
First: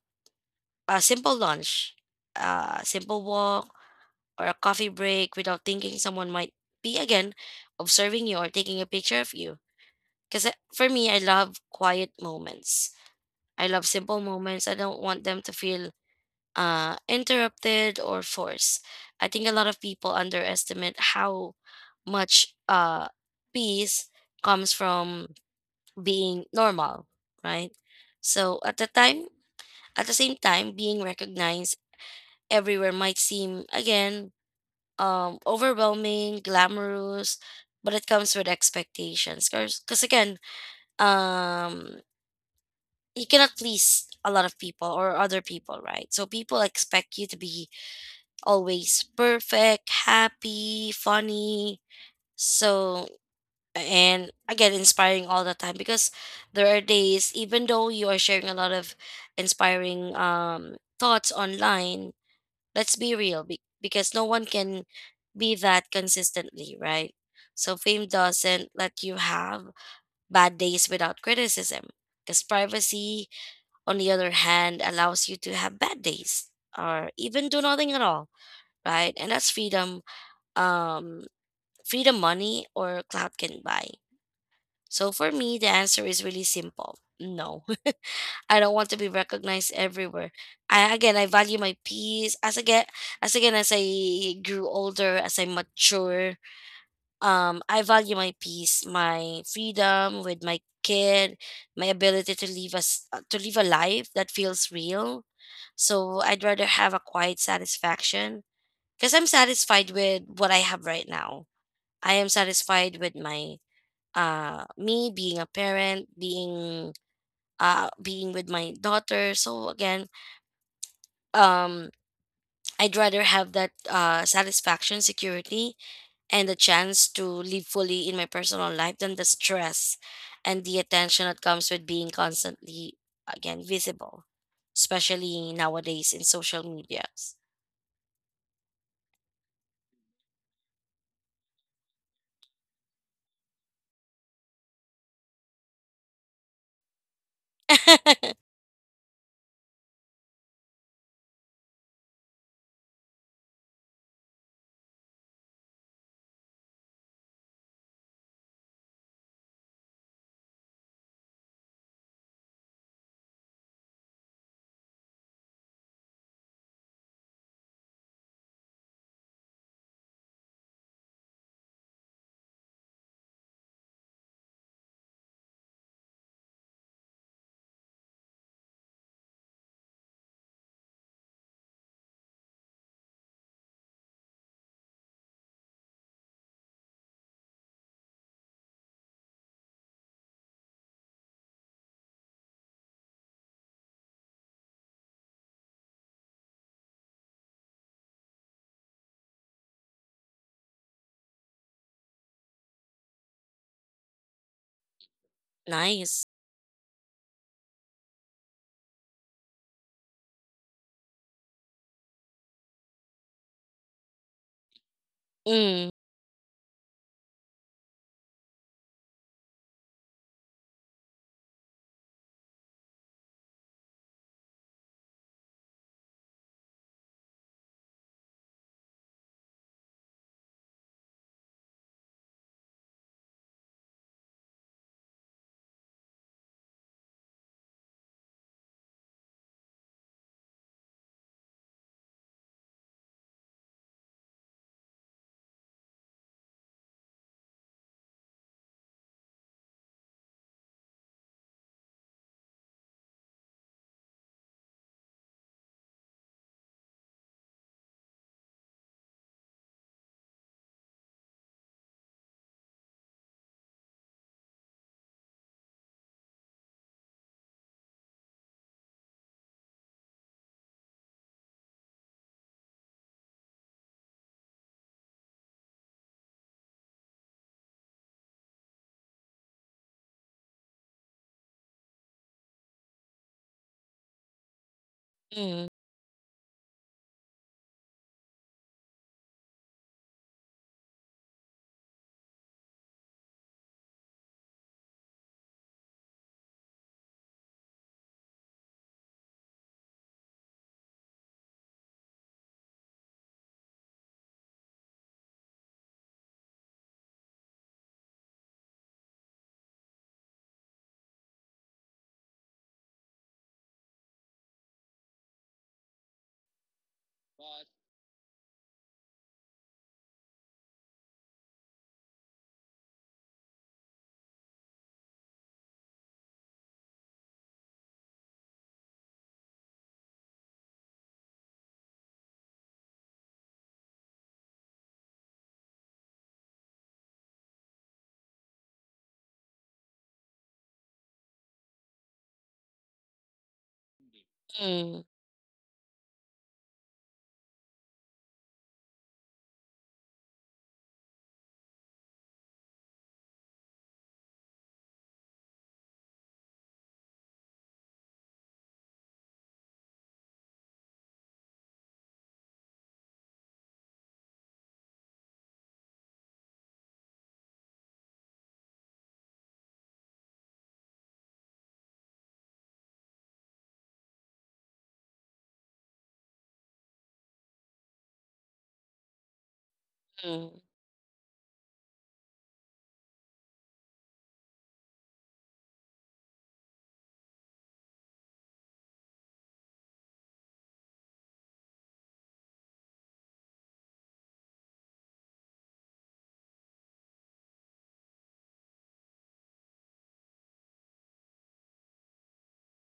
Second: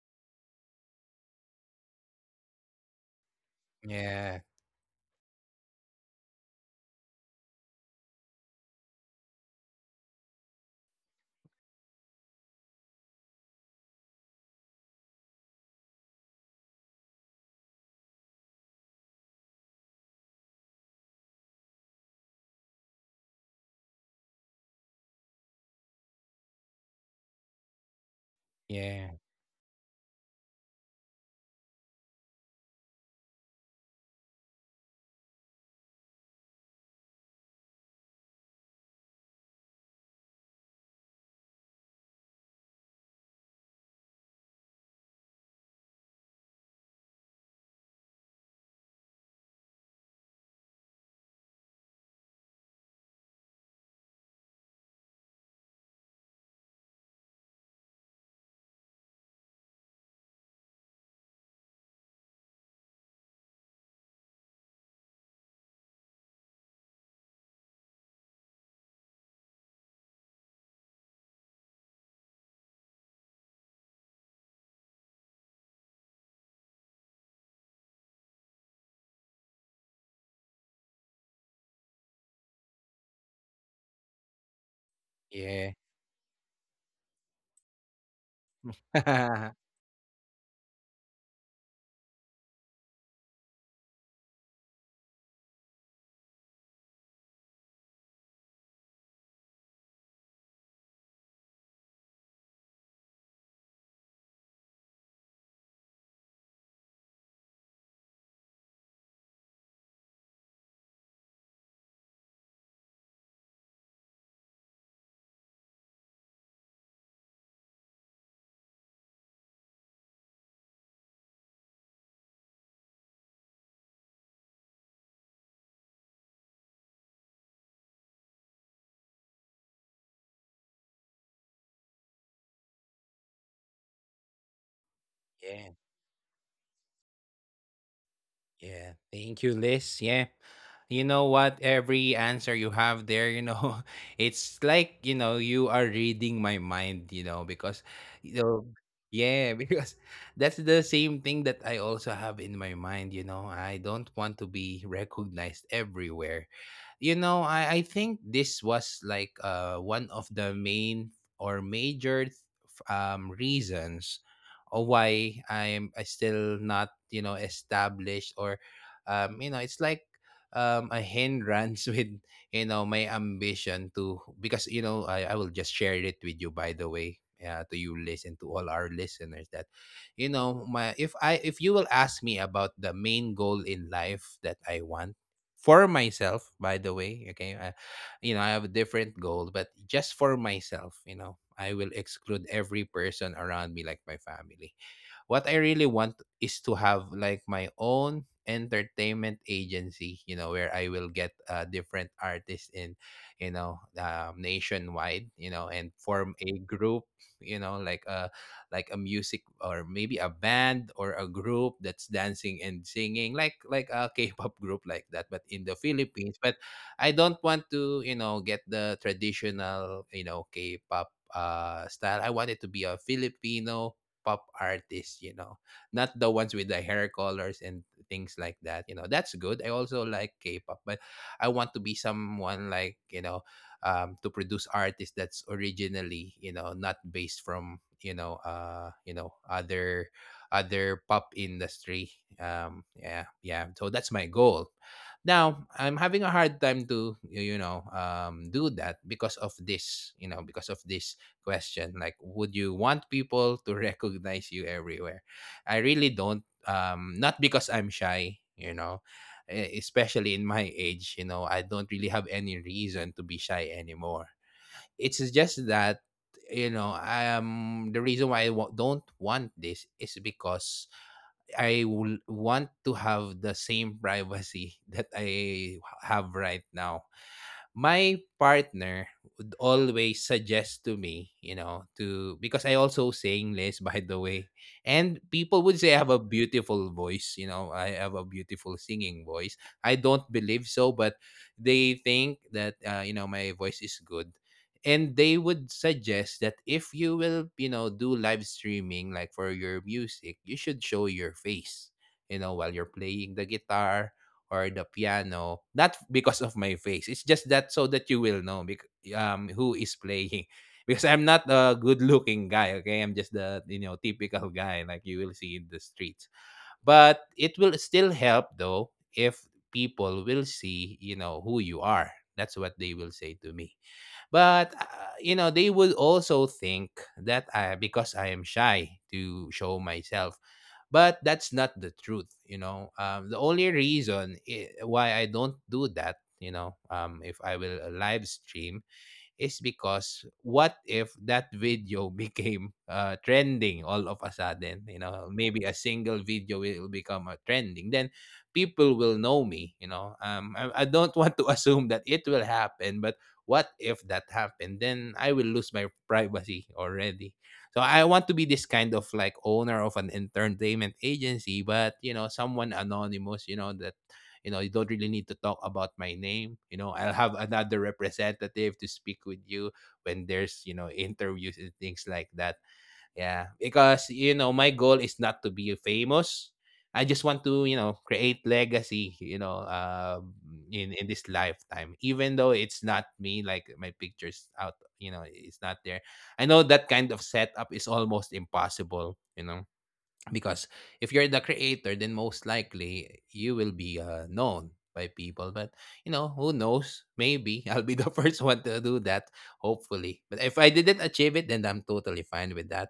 Speaker 2: a simple lunch, a simple walk,
Speaker 1: Yeah,
Speaker 2: or a coffee break without thinking someone might be again observing you or taking a picture of you. Cuz for me, I love quiet moments. I love simple moments. I don't want them to feel interrupted or forced. I think a lot of people underestimate how much peace comes from being normal, right? So at the
Speaker 1: yeah,
Speaker 2: time, at the same time, being recognized everywhere might seem again overwhelming, glamorous, but it comes with expectations. Because again, um, you cannot please a lot of people or other people, right? So people expect you to be always perfect, happy, funny. So, and again, inspiring all the time, because there are days, even though you are sharing a lot of inspiring thoughts online, let's be real, because no one can be that consistently, right? So fame doesn't let you have bad days without criticism, because privacy, on the other hand, allows you to have bad days or even do nothing at all, right? And that's freedom, um, freedom money or clout can buy? So for me, the
Speaker 1: yeah,
Speaker 2: answer is really simple. No, I don't want to be recognized everywhere. I, again, I value my peace. As I get, as again, as I grew older, as I mature, I value my peace, my freedom with my kid, my ability to live us to live a life that feels real. So I'd rather have a quiet satisfaction, because I'm satisfied with what I have right now. I am satisfied with my me being a parent, being being with my daughter. So again, um I'd rather have that satisfaction, security, and the chance to live fully in my personal life than the stress and the attention that comes with being constantly again visible, especially
Speaker 1: yeah.
Speaker 2: nowadays in social medias.
Speaker 1: Yeah, thank you, Liz. Yeah. You know what? Every answer you have there, you know, it's like, you know, you are reading my mind, you know, because, you know, yeah, because that's the same thing that I also have in my mind, you know. I don't want to be recognized everywhere. You know, I think this was like one of the main or major th- reasons or why I still not you know established or you know it's like a hindrance with you know my ambition to, because you know I will just share it with you by the way, yeah, to you listen to all our listeners that you know my if I, if you will ask me about the main goal in life that I want for myself by the way, okay, I, you know I have a different goal, but just for myself, you know, I will exclude every person around me like my family. What I really want is to have like my own entertainment agency, you know, where I will get different artists in, you know, nationwide, you know, and
Speaker 2: Nice.
Speaker 1: form a group, you know, like a music or maybe a band or a group that's dancing and singing, like a K-pop group like that, but in the
Speaker 2: Mm.
Speaker 1: Philippines. But I don't want to, you know, get the traditional, you know, K-pop style. I want it to be a Filipino pop artists, you know, not the ones with the hair colors and things like that. You know, that's good. I also like K-pop, but I want to be someone like you know, to produce artists that's originally you know not based from you know other pop industry. Yeah, yeah. So that's my goal. Now, I'm having a hard time to, you know, do that because of this, you know, because of this question, like would you want people to recognize you everywhere. I really don't, not because I'm shy, you know, especially in my age, you know, I don't really have any reason to be shy anymore. It's just that, you know, the reason why don't want this is because I will want to have the same privacy that I have right now. My partner would always suggest to me, you know, to because I also sing less by the way. And people
Speaker 2: Mm.
Speaker 1: would say I have a beautiful voice, you know, I have a beautiful singing voice. I don't believe so, but they think that you know, my voice is good. And they would suggest that if you will, you know, do live streaming like for your music, you should show your face, you know, while you're playing the guitar or the piano, not because of my face, it's just that so that you will know who is playing, because I'm not a good looking guy. Okay, I'm just the, you know, typical guy like you will see in the streets, but it will still help though if people will see, you know, who you are, that's what they will say to me. But you know, they would also think that I because I am shy to show myself. But that's not the truth, you know. The only reason why I don't do that, you know, if I will live stream, is because what if that video became trending all of a sudden? You
Speaker 2: Mm.
Speaker 1: know, maybe a single video will become a trending. Then people will know me. You know, I don't want to assume that it will happen, but what if that happened? Then I will lose my privacy already. So I want to be this kind of like owner of an entertainment agency, but someone anonymous, you don't really need to talk about my name. I'll have another representative to speak with you when there's interviews and things like that. Yeah, because my goal is not to be famous. I just want to create legacy
Speaker 2: Mm.
Speaker 1: in this lifetime, even though it's not me, like my pictures out, it's not there. I know that kind of setup is almost impossible. Because if you're the creator, then most likely you will be known by people, but who knows, maybe I'll be the first one to do that, hopefully. But if I didn't achieve it, then I'm totally fine with that.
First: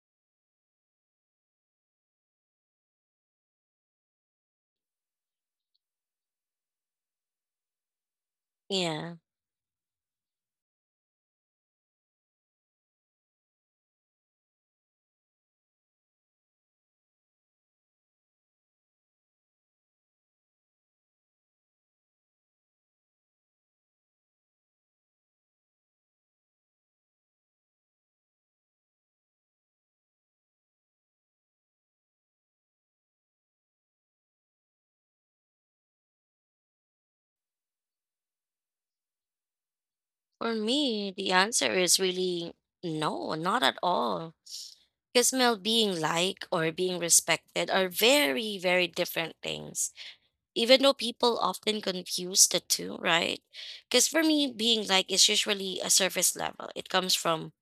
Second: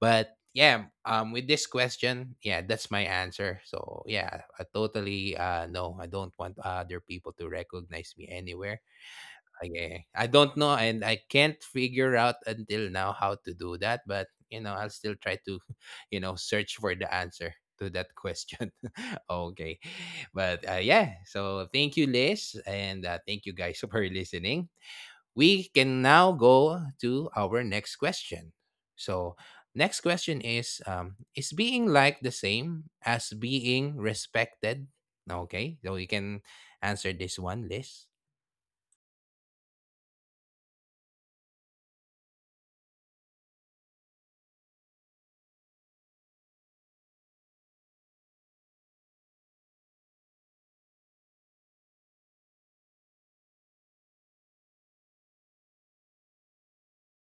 Speaker 1: But yeah, with this question, yeah, that's my answer. So yeah, I totally, no, I don't want other people to recognize me anywhere.
Speaker 2: Yeah.
Speaker 1: Okay, I don't know, and I can't figure out until now how to do that, but I'll still try to, search for the answer to that question. Okay. But yeah, so thank you, Liz, and thank you guys for listening. We can now go to our next question. So, next question is, is being like the same as being respected? Okay. So, you can answer this one, Liz.
Speaker 2: For me, the answer is really no, not at all. Because, Mel, being liked or being respected are very, very different things. Even though people often confuse the two, right? Because for me, being liked is usually a surface level. It comes from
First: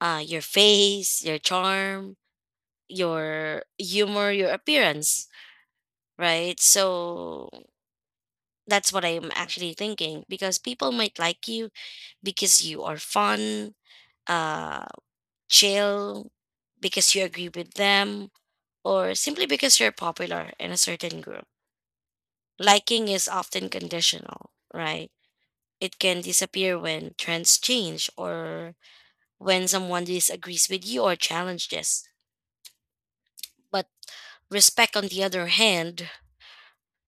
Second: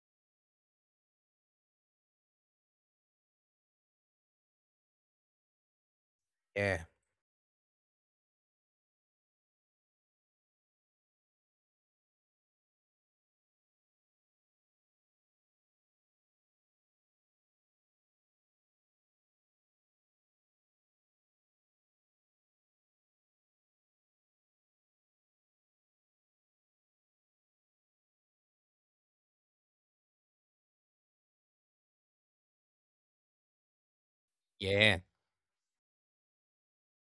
Speaker 2: your face, your charm, your humor, your appearance, right?
Speaker 1: Yeah.
Speaker 2: So that's what I'm actually thinking. Because people might like you because you are fun, uh chill, because you agree with them, or simply because you're popular in a certain group. Liking is often conditional, right? It can disappear when trends change or when someone disagrees with you or challenges. But respect,
Speaker 1: Yeah.
Speaker 2: on the other hand,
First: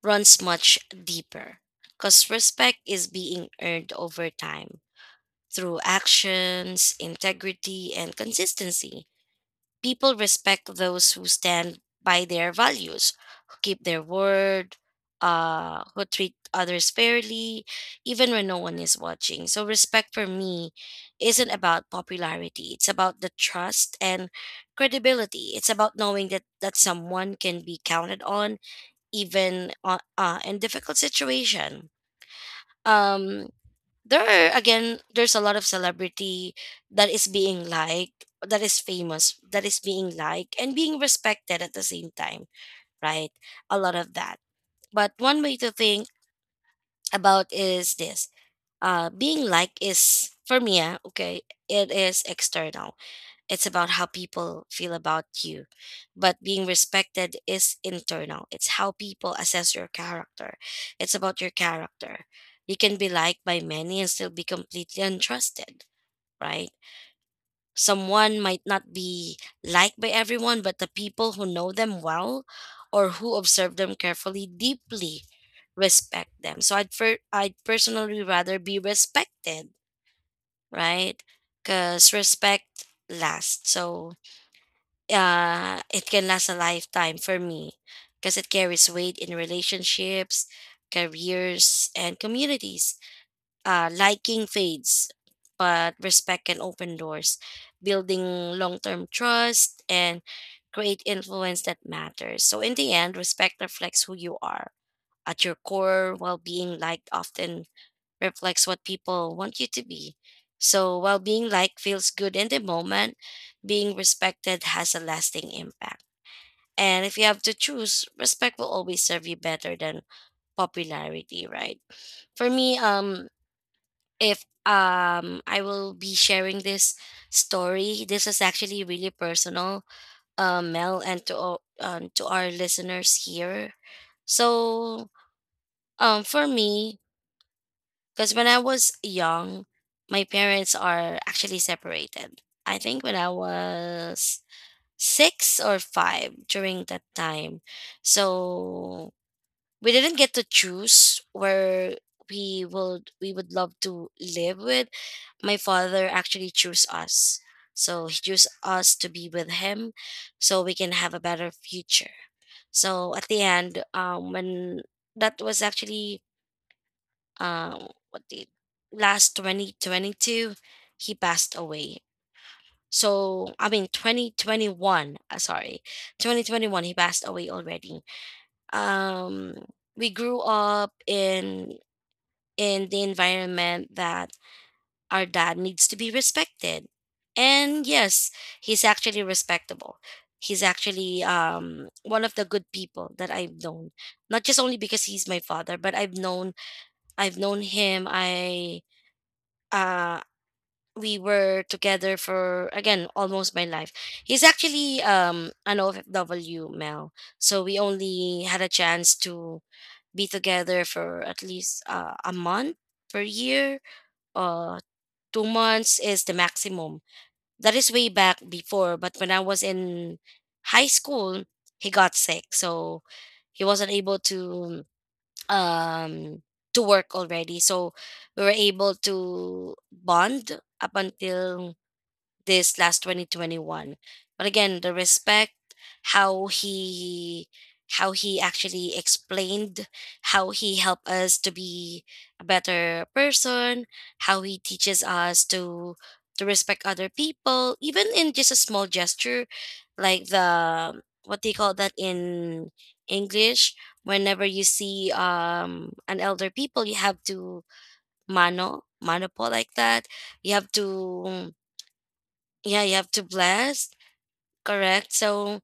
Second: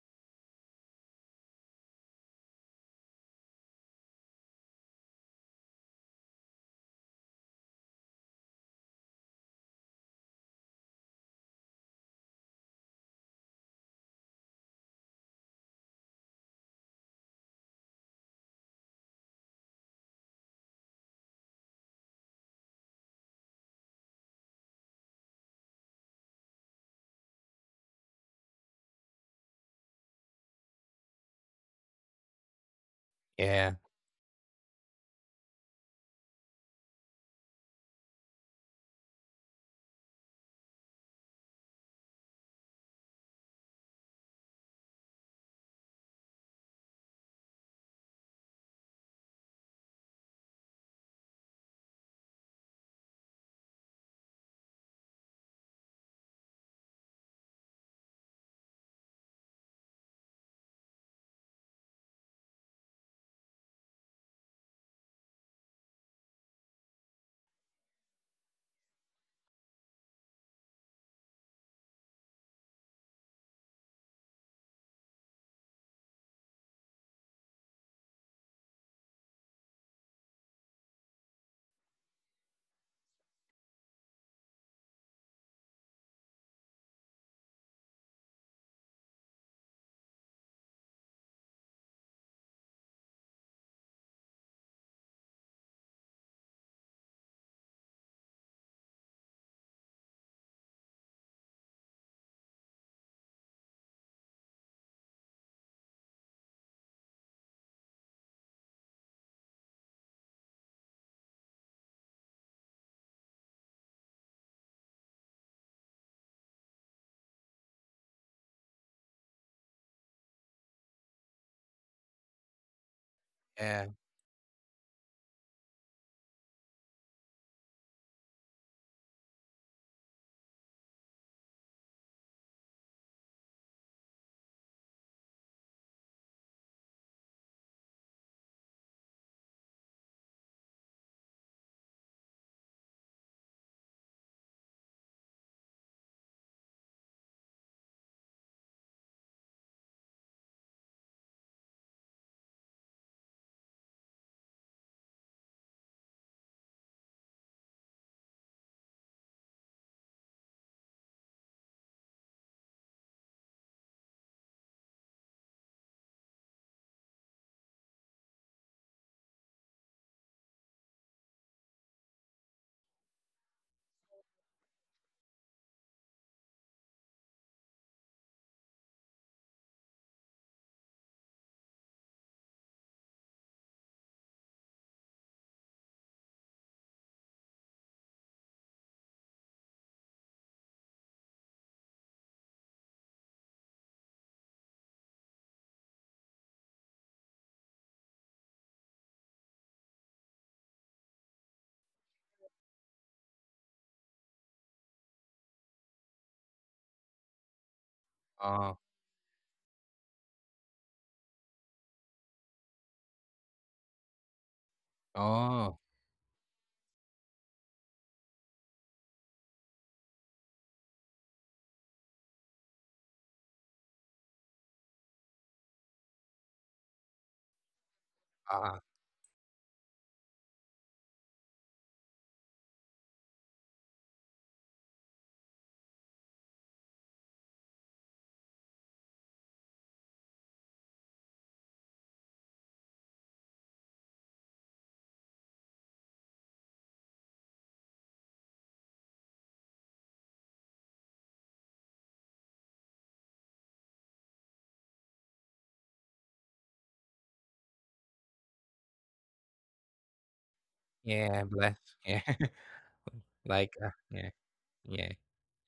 Speaker 2: runs much deeper, because respect is being earned over time through actions, integrity, and consistency. People respect those who stand by their values, who keep their word, who treat others fairly, even when no one is watching. So respect for me isn't about popularity, it's about the trust and credibility. It's about knowing that someone can be counted on, even in difficult situation. Um,
Speaker 1: Yeah,
Speaker 2: there are, again, there's a lot of celebrity that is being liked, that is famous, that is being liked and being respected at the same time, right? A lot of that. But one way to think about is this: being liked is for me, okay, it is external, it's about how people feel about you. But being respected is internal. It's how people assess your character. It's about your character. You can be liked by many and still be completely untrusted, right? Someone might not be liked by everyone, but the people who know them well or who observe them carefully deeply respect them. So I'd personally rather be respected, right? Cuz respect lasts. So it can last a lifetime for me, because it carries weight in relationships, careers, and communities. Liking fades, but respect can open doors, building long term trust and create influence that matters. So in the end, respect reflects who you are at your core, while being liked often reflects what people want you to be. So while being liked feels good in the moment, being respected has a lasting impact. And if you have to choose, respect will always serve you better than popularity, right? For me,
Speaker 1: yeah.
Speaker 2: if I will be sharing this story, this is actually really personal, Mel, and to to our listeners here. So, for me, because when I was young, my parents are actually separated. I think when I was six or five during that time. So we didn't get to choose where we would love to live with. My father actually chose us. So he chose us to be with him so we can have a better future. So at the end, when that was actually, uh, what date? Last 2022, he passed away. So, I mean, 2021, sorry, 2021, he passed away already. Um, we grew up in the environment that our dad needs to be respected. And yes, he's actually respectable. He's actually one of the good people that I've known. Not just only because he's my father, but I've known him. I uh we were together for, again, almost my life. He's actually an OFW male, so we only had a
Speaker 1: Oh,
Speaker 2: chance to be together for at least a month per year. Uh, two
Speaker 1: oh.
Speaker 2: months is the maximum. That is way back before, but when I was in high school, he got sick, so he wasn't able um to work already. So we were
Speaker 1: Ah.
Speaker 2: able to bond up until this last 2021, but again the respect, how he how he actually explained, how he helped us to be a better person, how he teaches us to respect other people, even in just a small gesture, like the, what do you call that in English? Whenever you see an elder people, you have to mano mano po, like that. You have
Speaker 1: Yeah,
Speaker 2: to,
Speaker 1: bless. Yeah.
Speaker 2: yeah, you have to
Speaker 1: Like,
Speaker 2: blast.
Speaker 1: yeah. Yeah,
Speaker 2: Correct. So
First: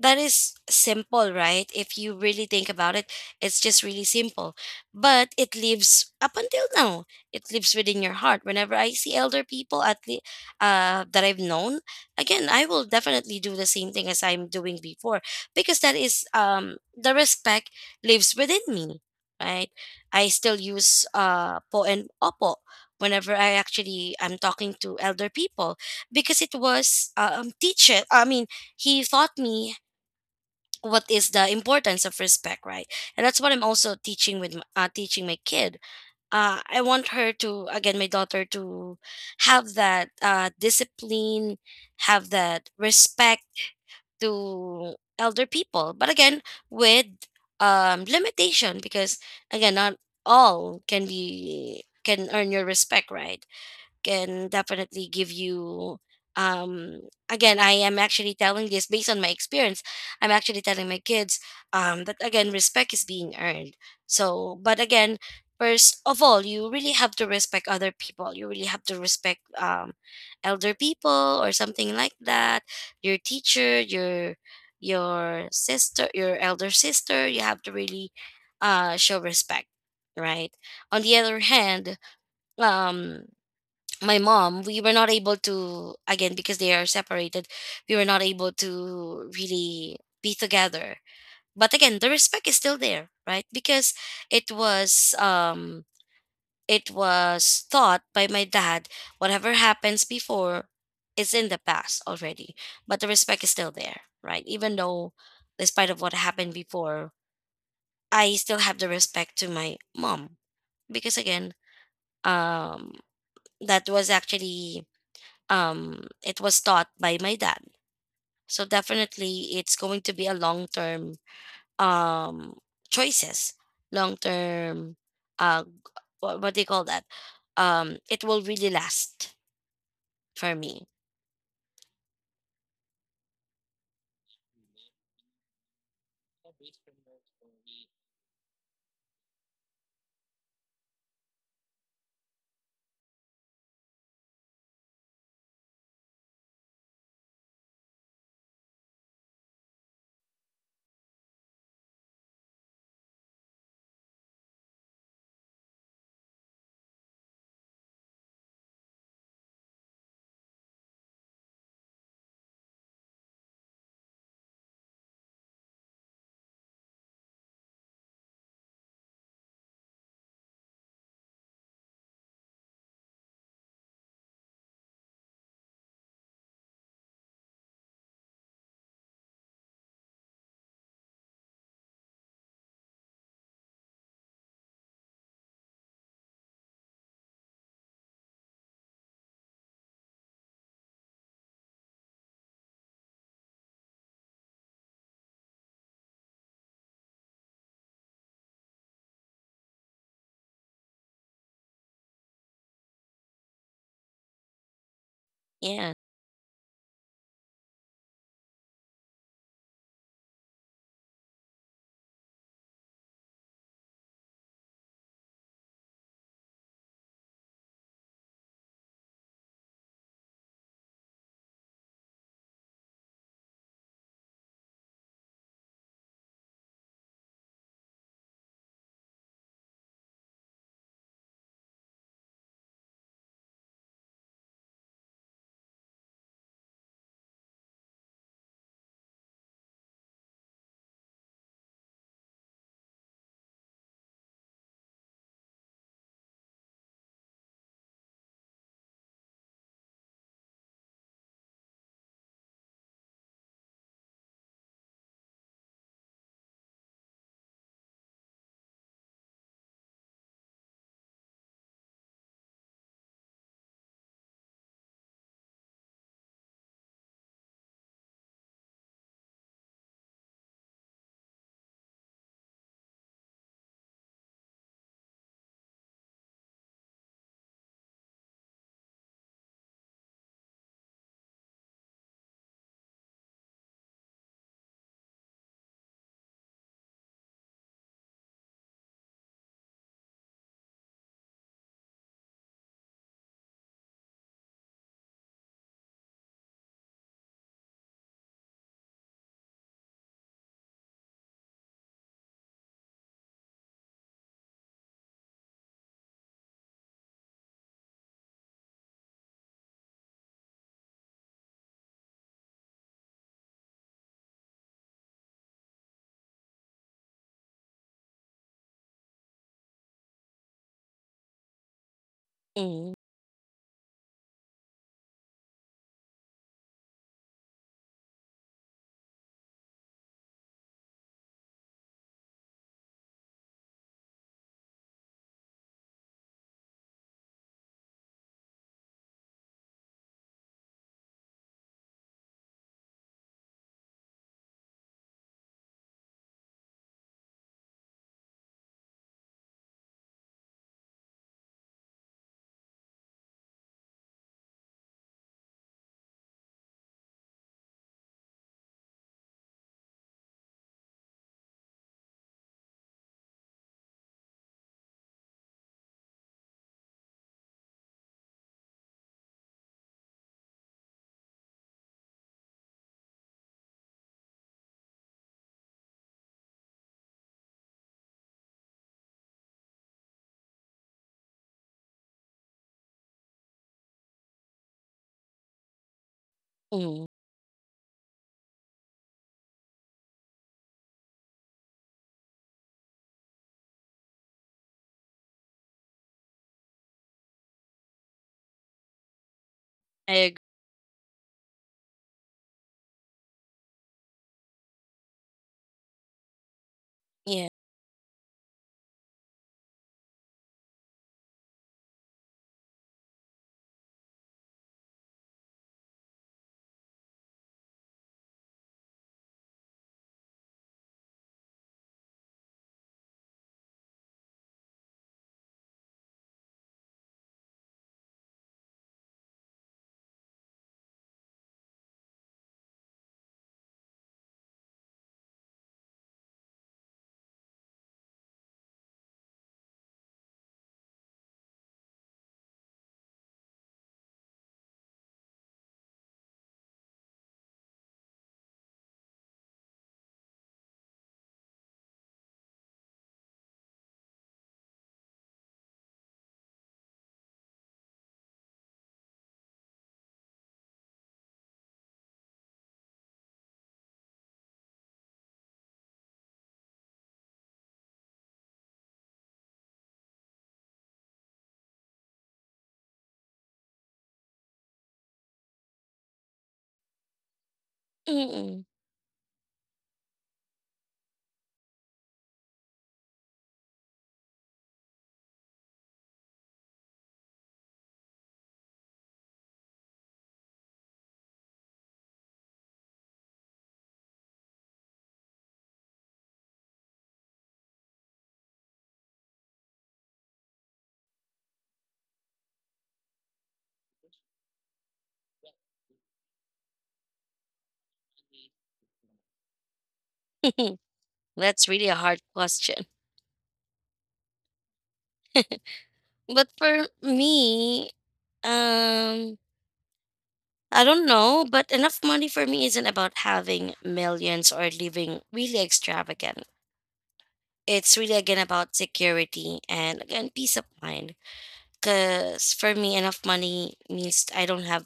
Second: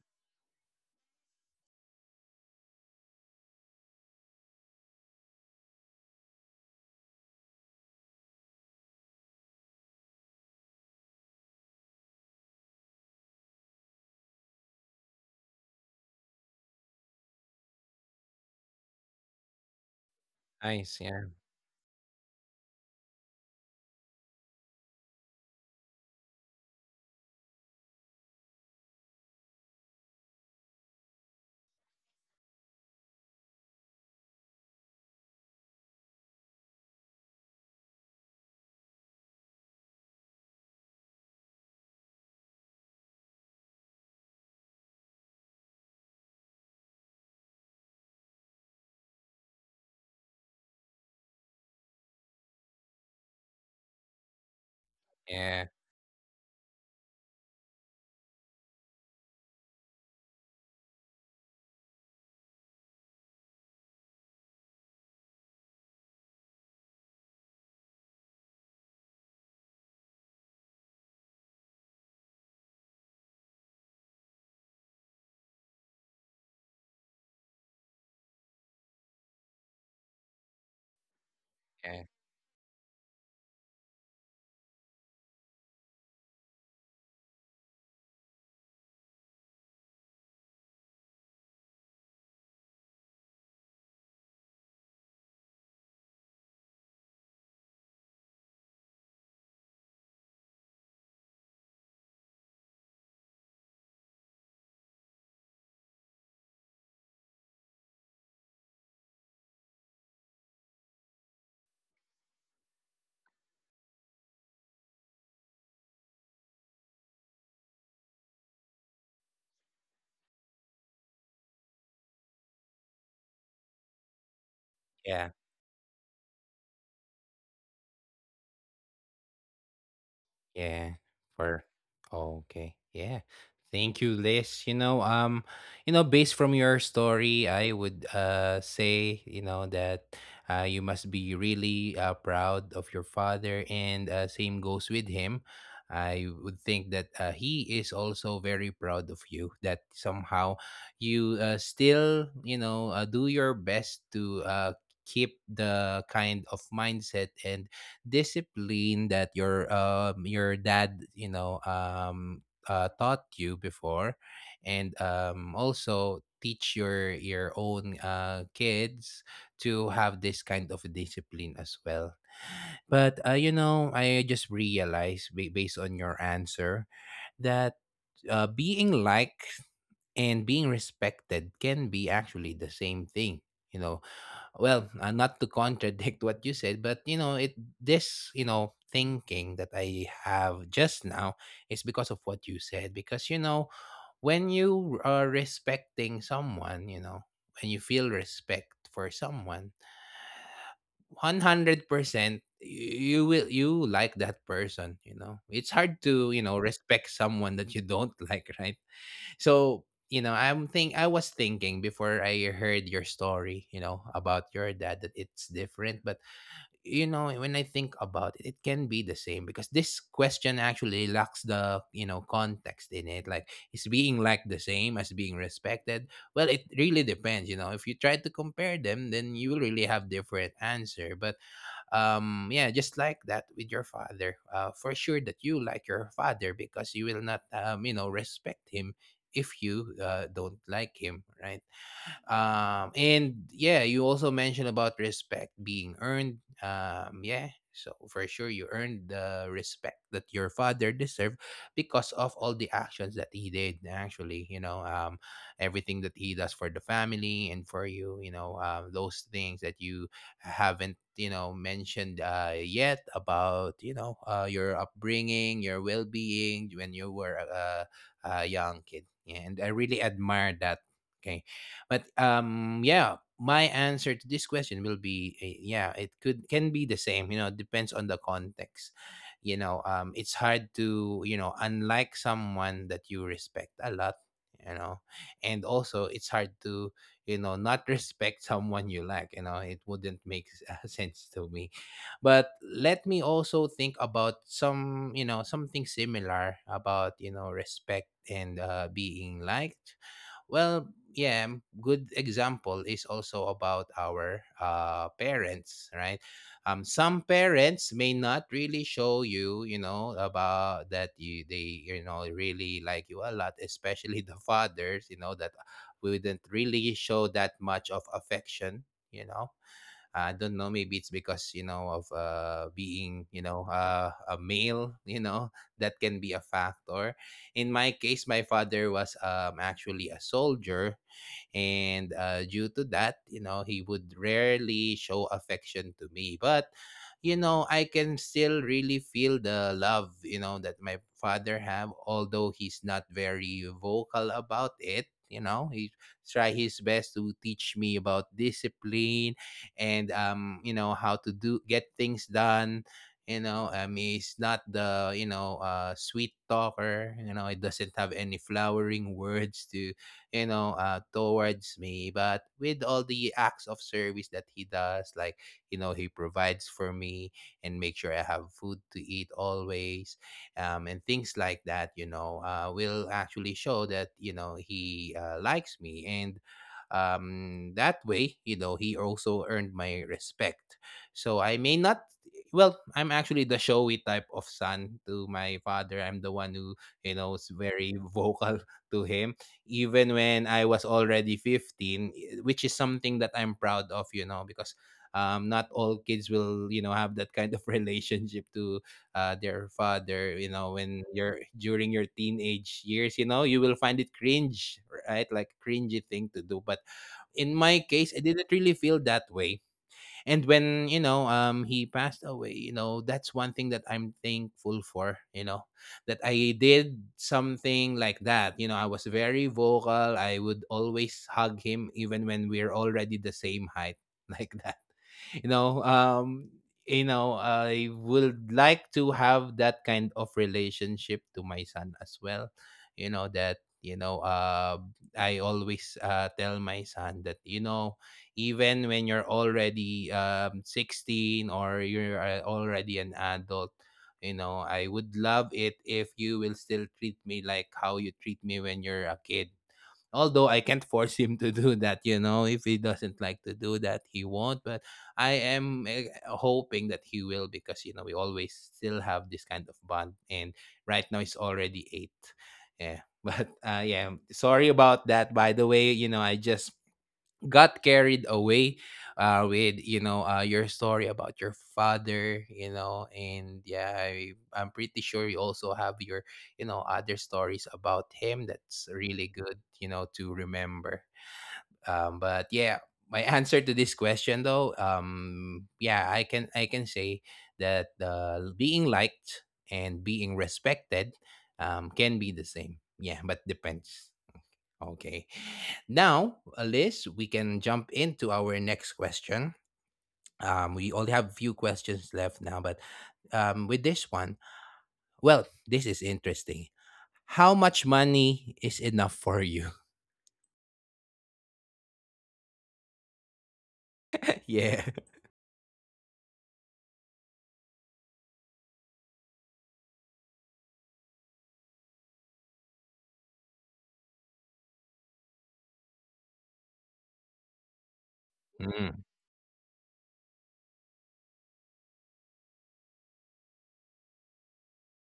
Speaker 2: that is simple, right? If you really think about it, it's just really simple. But it lives up until now. It lives within your heart. Whenever I see elder people at the that I've known, again, I will definitely do the same thing as I'm doing before because that is the respect lives within me, right? I still
Speaker 1: nice.
Speaker 2: use
Speaker 1: Yeah.
Speaker 2: po and opo whenever I actually am talking to elder people because it was teacher. He taught me what is the importance of respect, right? And that's what I'm also teaching with teaching my kid. I want her to, again, my daughter, to have that discipline, have that respect to elder people, but again with limitation, because again, not all can be can earn your respect, right? Can definitely give
Speaker 1: Yeah,
Speaker 2: you um again, I am actually telling this based on my experience. I'm actually telling my kids that, again, respect is being earned. So, but again, first of all, you really have to respect other people. You really have to respect elder people or something like that, your teacher, your sister, your elder sister. You have to really show respect, right? On the other hand,
Speaker 1: yeah,
Speaker 2: um my mom, we were not able to, again, because they are separated, we were not able to really be together. But again, the respect is still there, right? Because it was um it was thought by my dad. Whatever happens before is in the past already, but the respect is still there, right? Even though, despite of what happened before, I still have the respect to my mom because, again, um that was actually it was taught by my dad. So definitely it's going to be a long term, um choices, long term.
Speaker 1: yeah.
Speaker 2: uh g- what do you call that? It will really last, for
Speaker 1: Yeah,
Speaker 2: me.
Speaker 1: for, oh, okay. Yeah. Thank you, Liz. Based from your story, I would, say, that you must be really, proud of your father, and same goes with him. I would think that, he is also very proud of you, that somehow you, still, do your best to, keep the kind of mindset and discipline that your dad, taught you before, and, also teach your own, kids to have this kind of discipline as well. But, I just realized, based on your answer, that, being liked and being respected can be actually the same thing you know well, not to contradict what you said, but it this, thinking that I have just now, is because of what you said. Because when you are respecting someone, when you feel respect for someone, 100% you like that person. It's hard
Speaker 2: Yeah.
Speaker 1: to, respect someone that you don't like, right? So, I was thinking, before I heard your story, about your dad, that it's different. But when I think about it, it can be the same, because this question actually lacks the, context in it. Like is being like the same as being respected? Well, it really depends, If you try to compare them, then you will really have different answer. But, yeah, just like that with your father, for sure that you like your father, because you will not, respect him if you, don't like him, right? And yeah, you also mentioned about respect being earned. Yeah, so for sure you earned the respect that your father deserved, because of all the actions that he did. Actually, everything that he does for the family and for you, those things that you haven't mentioned, yet, about, your upbringing, your well-being when you were a, young kid. Yeah, and I really admire that. Okay, but, yeah, my answer to this question will be, yeah, it could can be the same. You know, depends on the context. You know, it's hard to, unlike someone that you respect a lot. You know, and also it's hard to, not respect someone you like. You know, it wouldn't make sense to me. But let me also think about some, something similar about, respect and, being liked. Well, yeah, good example is also about our, parents, right? Some parents may not really show you, about that you they, really like you a lot, especially the fathers, that wouldn't really show that much of affection. you know I don't know. Maybe it's because, of, being,
Speaker 2: mm,
Speaker 1: a male. You know, that can be a factor. In my case, my father was, actually a soldier, and, due to that, he would rarely show affection to me, but I can still really feel the love, that my father have, although he's not very vocal about it. He try his best to teach me about discipline, and, how to do get things done. You know, he's not the, sweet talker, it doesn't have any flowering words towards me. But with all the acts of service that he does, like, he provides for me and make sure I have food to eat always, and things like that, will actually show that, he, likes me. And, that way, he also earned my respect. So I may not, well, I'm actually the showy type of son to my father. I'm the one who,
Speaker 2: mm,
Speaker 1: is very vocal to him, even when I was already 15, which is something that I'm proud of, because, not all kids will, have that kind of relationship to, their father,
Speaker 2: I agree.
Speaker 1: when you're during your teenage years, you will find it cringe, right? Like, cringy thing to do. But in
Speaker 2: Yeah.
Speaker 1: my case, I didn't really feel that way. And when, he passed away, that's one thing that I'm thankful for, that I did something like that. I was very vocal, I would always hug him, even when we're already the same height, like that. you know um I would like to have that kind of relationship to my son as well. That, I always, tell my son that, even when you're already, 16, or you're, already an adult, I would love it if you will still treat me like how you treat me when you're a kid. Although I can't force him to do that, if he doesn't like to do that, he won't. But I am, hoping that he will, because we always still have this kind of bond, and right now it's already 8. Yeah, but, yeah, sorry about that by the way, I just got carried away, with, your story about your father. You know, and yeah, I'm pretty sure you also have your, other stories about him
Speaker 2: Mm,
Speaker 1: that's really good, to remember. But yeah, my answer to this question though, yeah, I can say that, being liked and being respected, can be the same, yeah, but depends. Okay. Now, Liz, we can jump into our next question. We only have few questions left now, but, with this one, well, this is interesting. How much money is enough for you?
Speaker 2: mm. That's really a hard question.
Speaker 1: Yeah.
Speaker 2: But for me, um I don't know, but enough money for me isn't about having millions or living really extravagant. It's really, again,
Speaker 1: Mm.
Speaker 2: about security and, again, peace of mind. Because for me, enough money means I don't have,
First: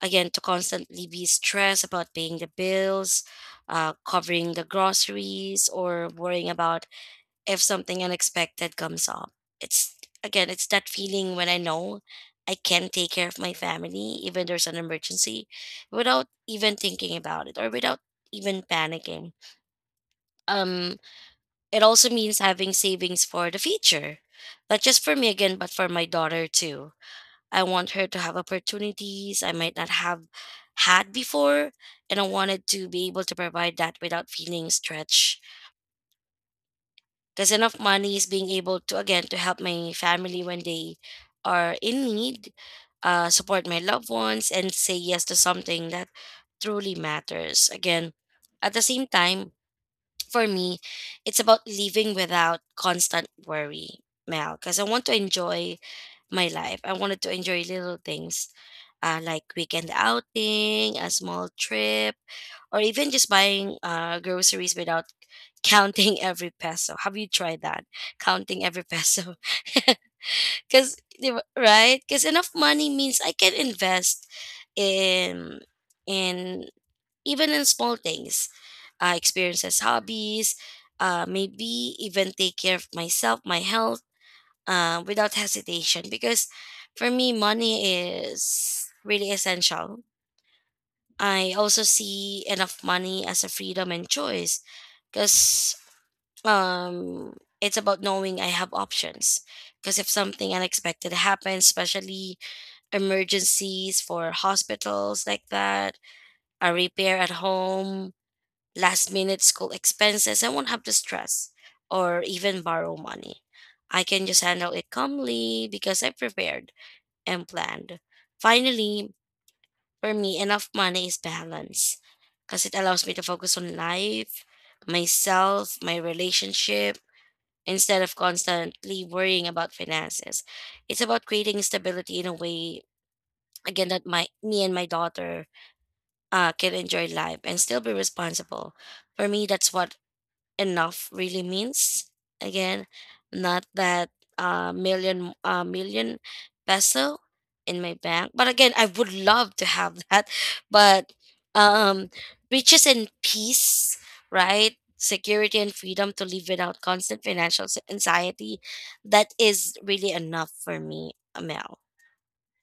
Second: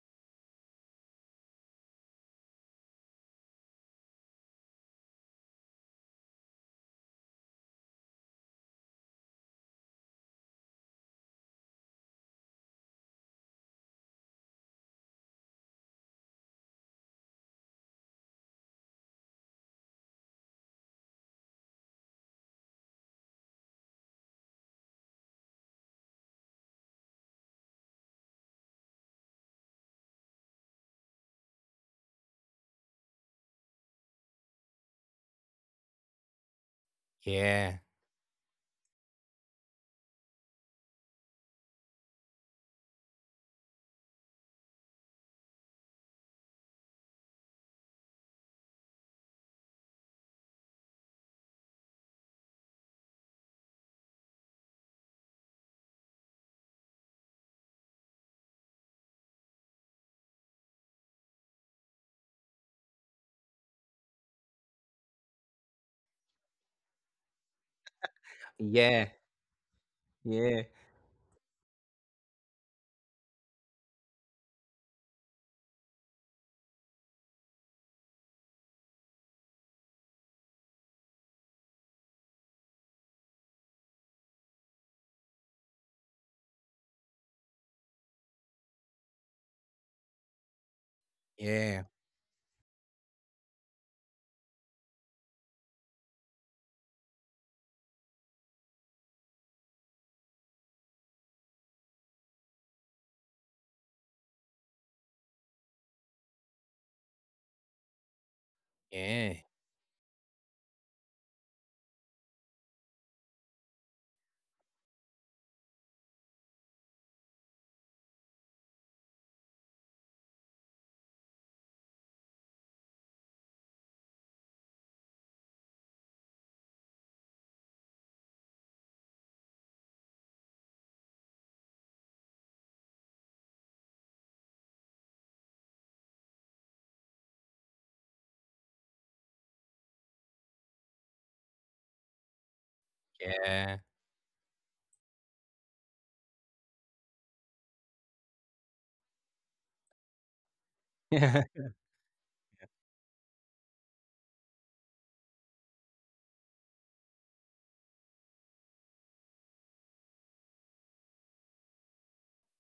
Speaker 2: again, to constantly be stressed about paying the bills, covering the groceries, or worrying about if something unexpected comes up. It's, again, it's that feeling when I know I can take care of my family even there's an emergency without even thinking about it or without even panicking. um it also means having savings for the future, not just for me, again, but for my daughter too. I want her to have opportunities I might not have had before, and I wanted to be able to provide that without feeling stretched. Because
Speaker 1: Yeah.
Speaker 2: enough money is being able to, again, to help my family when they are in need, support my loved ones, and say yes to something that truly matters. Again, at the same time, for me, it's about living without constant worry, Mel, because I want to enjoy my life. I wanted to enjoy little things, like weekend outing, a small trip, or even just buying groceries without counting every peso. Have you tried that? Counting every
Speaker 1: Yeah.
Speaker 2: peso.
Speaker 1: Yeah.
Speaker 2: Because, right? Because enough money means I can invest in in even in small things, experiences, hobbies, maybe even take care of myself, my health, without hesitation. Because for me, money is really essential. I also
Speaker 1: Yeah.
Speaker 2: see enough money as a freedom and choice because um, it's about knowing I have options. Because if something unexpected happens, especially emergencies for hospitals like that, a repair at home, last
Speaker 1: Yeah.
Speaker 2: minute school expenses, I won't have to stress or even borrow money. I can just handle it calmly because I prepared and planned. Finally, for me, enough money is balance because it allows me to focus on life, myself, my relationship, instead of constantly worrying about finances. It's about creating stability in a way, again, that my me and my daughter can enjoy life and still be responsible. For me, that's what enough really means. Again, not that million peso in my bank, but again, I would love to have that. But
Speaker 1: Yeah.
Speaker 2: um, riches and peace, right? Security and freedom to live without constant financial anxiety. That is really enough for me, Mel.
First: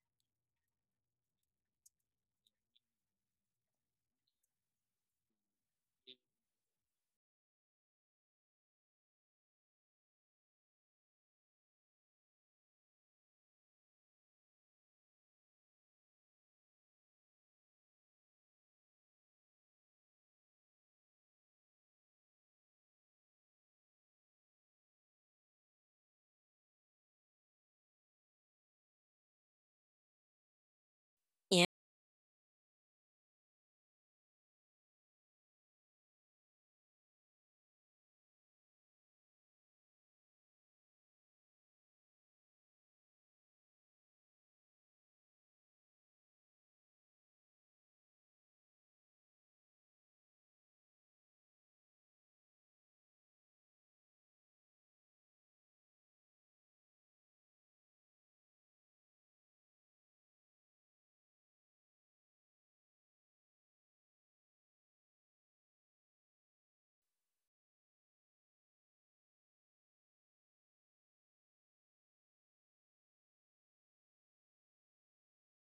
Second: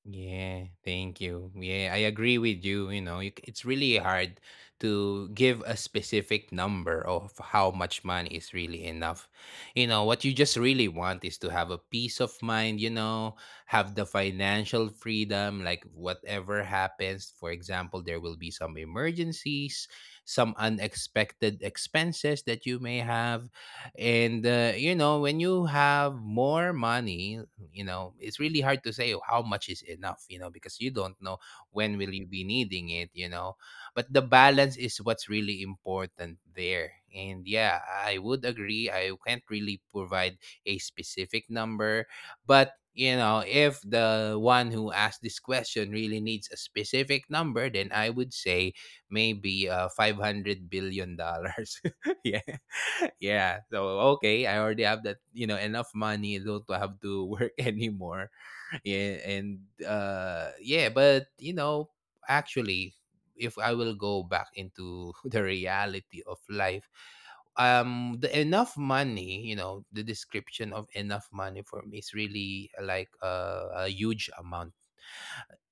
Speaker 1: Yeah, thank you. Yeah, I agree with you. You know, it's really hard to give a specific number of how much money is really enough. You know, what you just really want is to have a peace of mind, have the financial freedom, like whatever happens. For example, there will be some emergencies, some unexpected expenses that you may have. And, when you have more money, it's really hard to say how much is enough, because you don't know
Speaker 2: Yeah.
Speaker 1: when will you be needing it. But the balance is what's really important there. And yeah, I would agree. I can't really provide a specific number, but, if the one who asked this question really needs a specific number, then I would say maybe, $500 billion. Yeah, yeah. So okay, I already have that, enough money. Don't have to work anymore. Yeah, and yeah, but actually, if I will go back into the reality of life, the enough money, you know, the description of enough money for me is really like a huge amount.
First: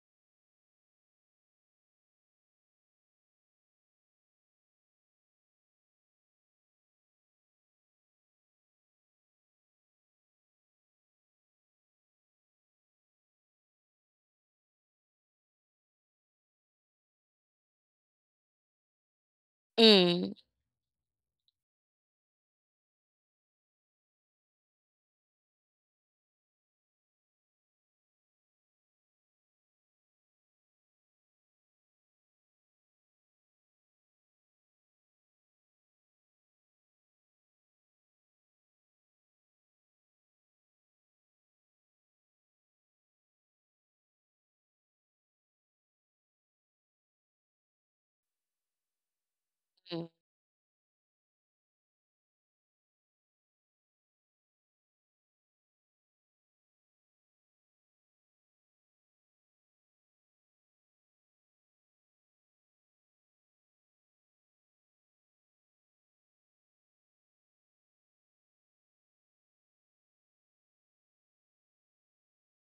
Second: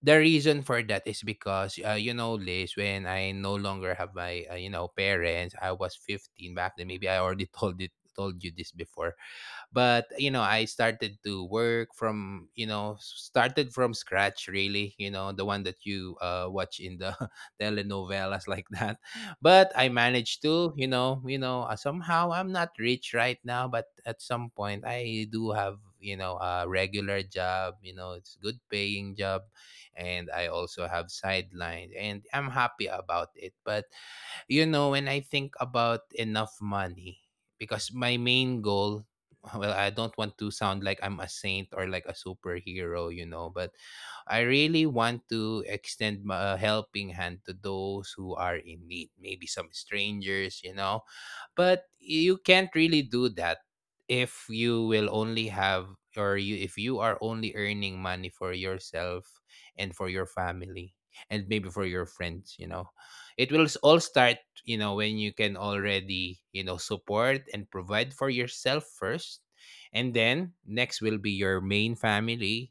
Speaker 1: The reason for that is because you know, Liz, when I no longer have my you know, parents, I was 15 back then. Maybe I already told you this before. But you know, I started to work from, you know, started from scratch, really. You know, the one that you watch in the telenovelas, like that. But I
Speaker 2: Mm,
Speaker 1: managed to, you know, somehow, I'm not rich right now, but at some point I do have, you know, a regular job. You know, it's good paying job. And I also have sideline and I'm happy about it. But you know, when I think about enough money, because my main goal, well, I don't want to sound like I'm a saint or like a superhero, you know, but I really want to extend a helping hand to those who are in need, maybe some
Speaker 2: mm,
Speaker 1: strangers, you know. But you can't really do that if you will only have, or you if you are only earning money for yourself, and for your family, and maybe for your friends, you know. It will all start, you know, when you can already, you know, support and provide for yourself first. And then next will be your main family,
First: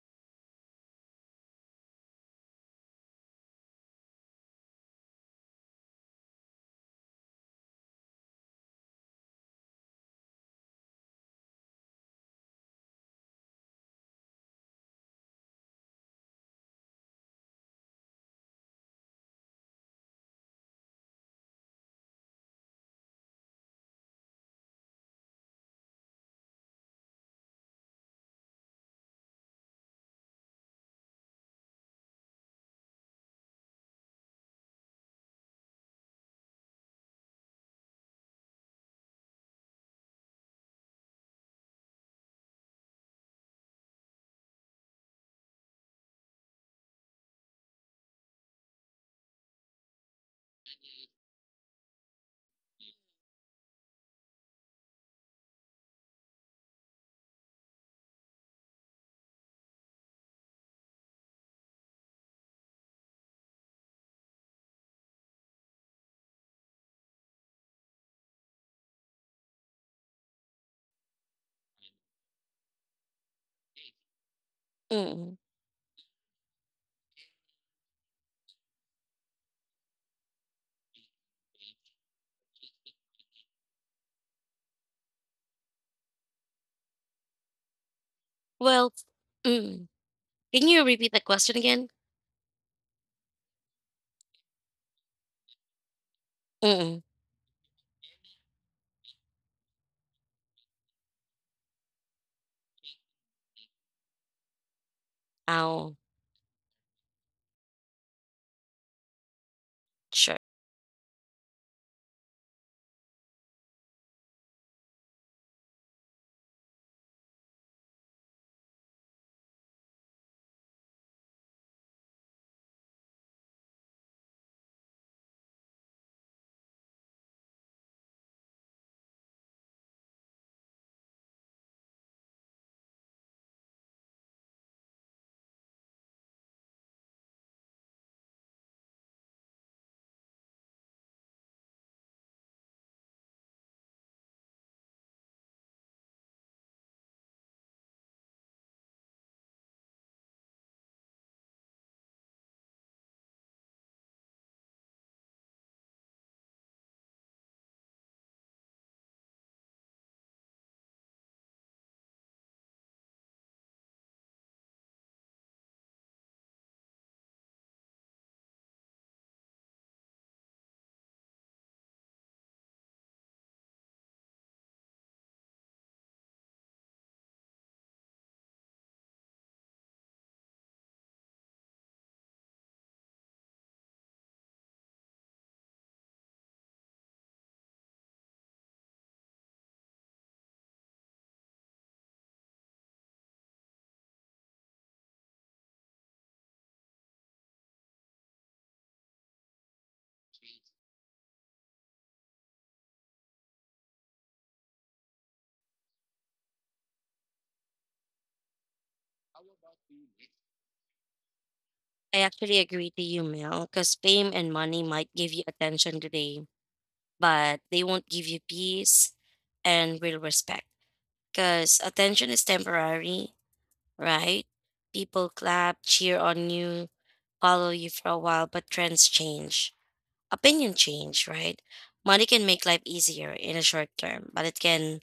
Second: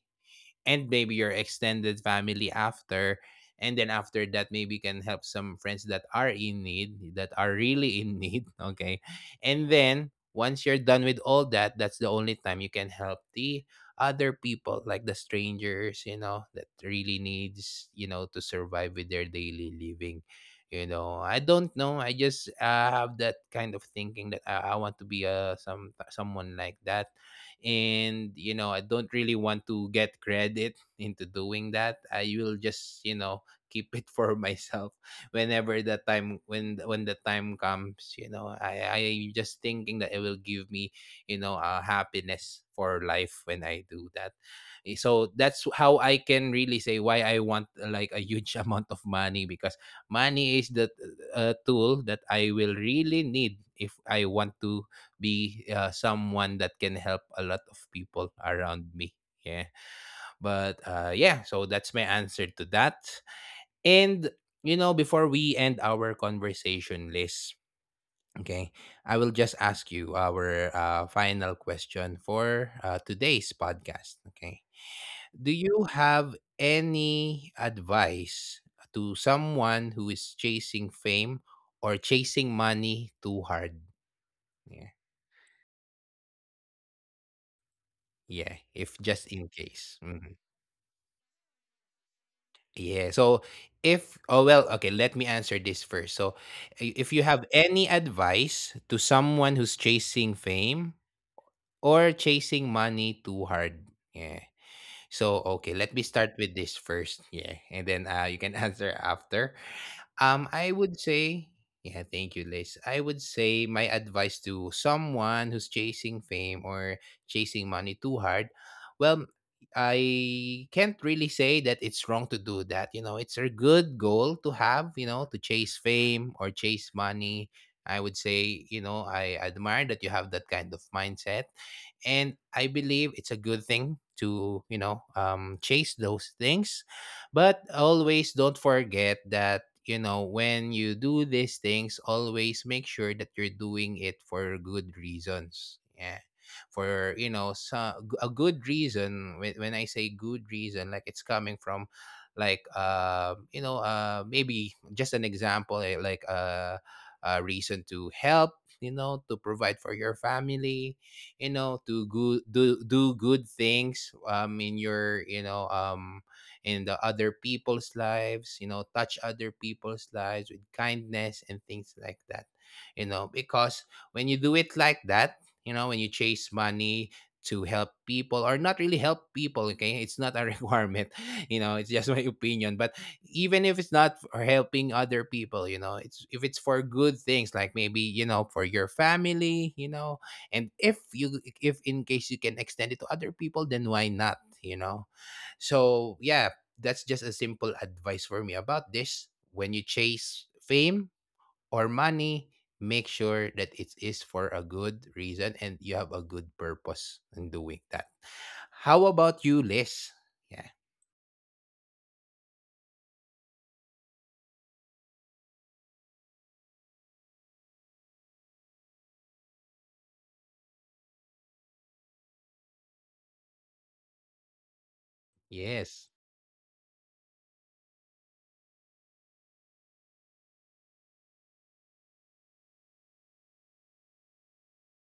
Speaker 1: and maybe your extended family after, and then after that maybe you can help some friends that are in need, that are really in need. Okay, and then once you're done with all that, that's the only time you can help the other people, like the strangers, you know, that really needs, you know, to survive with their daily living. You know, I don't know, I just have that kind of thinking that I want to be someone like that. And you know, I don't really want to get credit into doing that. I will just, you know, keep it for myself whenever the time, when the time comes. You know, i just thinking that it will give me, you know, happiness for life when I do that. Eh, so that's how I can really say why I want, like a huge amount of money, because money is the tool that I will really need if I want to be someone that can help a lot of people around me. Yeah. But yeah, so that's my answer to that. And, you know, before we end our conversation, Liz, okay, I will just ask you our final question for today's podcast. Okay.
Speaker 2: mm.
Speaker 1: Do you have any advice to someone who is chasing fame or chasing money too hard? Yeah. Yeah.
Speaker 2: Well,
Speaker 1: If just in
Speaker 2: mm.
Speaker 1: case. Mm-hmm.
Speaker 2: Can you repeat the question again?
Speaker 1: Yeah. So if, oh well, okay, let me answer this first. So
Speaker 2: Mm.
Speaker 1: if you have any advice to someone who's chasing fame or chasing money too hard. Yeah. So, okay,
Speaker 2: Oh,
Speaker 1: let me start with this first. Yeah. And then you can answer after.
Speaker 2: sure.
Speaker 1: I would say, yeah, thank you, Liz. I would say my advice to someone who's chasing fame or chasing money too hard. Well, I can't really say that it's wrong to do that. You know, it's a good goal to have, you know, to chase fame or chase money. I would say, you know, I admire that you have that kind of mindset, and I believe it's a good thing to, you know, chase those things. But always don't forget that, you know, when you do these things, always make sure that you're doing it for good reasons. Yeah, for, you know, so, a good reason. When I say good reason, like it's coming from, like you know, maybe just an example, eh, like a reason to help, you know, to provide for your family, you know, to go, do good things, um, in your, you know, um, in the other people's lives, you know, touch other people's lives with kindness and things like that, you know, because when you do it like that, you know, when you chase money to help people, or not really help people, okay, it's not a requirement, you know. It's just my opinion. But even if it's not for helping other people, you know, it's, if it's for good things, like maybe, you know, for your family, you know. And if you, if in case you can extend it to other people, then why not, you know. So yeah, that's just a simple advice for me about this. When you chase fame or money, make sure that it is for a good reason and you have a good purpose in doing that. How about you, Liz? Yeah.
Speaker 2: I actually agree to you, Mel, because fame and money might give you attention today, but they won't give you peace and real respect. Because attention is temporary, right? People clap,
Speaker 1: Yes.
Speaker 2: cheer on you, follow you for a while, but trends change. Opinion change, right? Money can make life easier in a short term, but it can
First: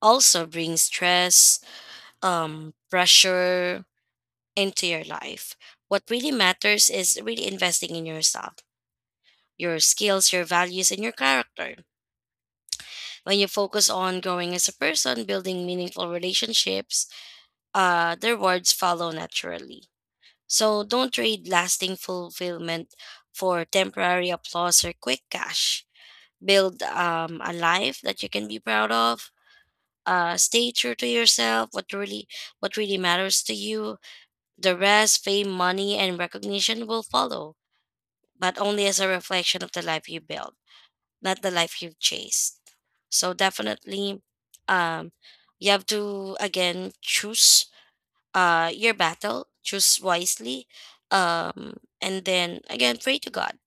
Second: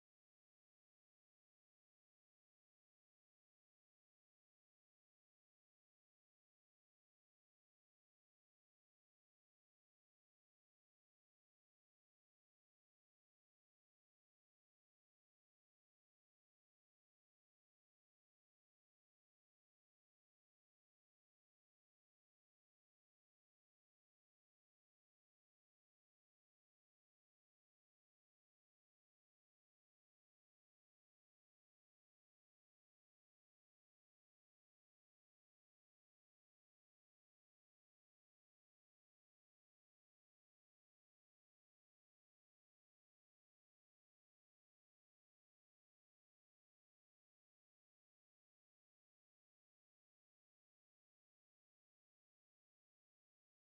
Speaker 2: also bring stress, pressure into your life. What really matters is really investing in yourself, your skills, your values, and your character. When you focus on growing as a person, building meaningful relationships, the rewards follow naturally. So don't trade lasting fulfillment for temporary applause or quick cash. Build a life that you can be proud of. Stay true to yourself. What really matters to you. The rest, fame, money, and recognition will follow, but only as a reflection of the life you build, not the life you've chased. So definitely, um, you have to, again, choose your battle, choose wisely, um, and then, again, pray to God.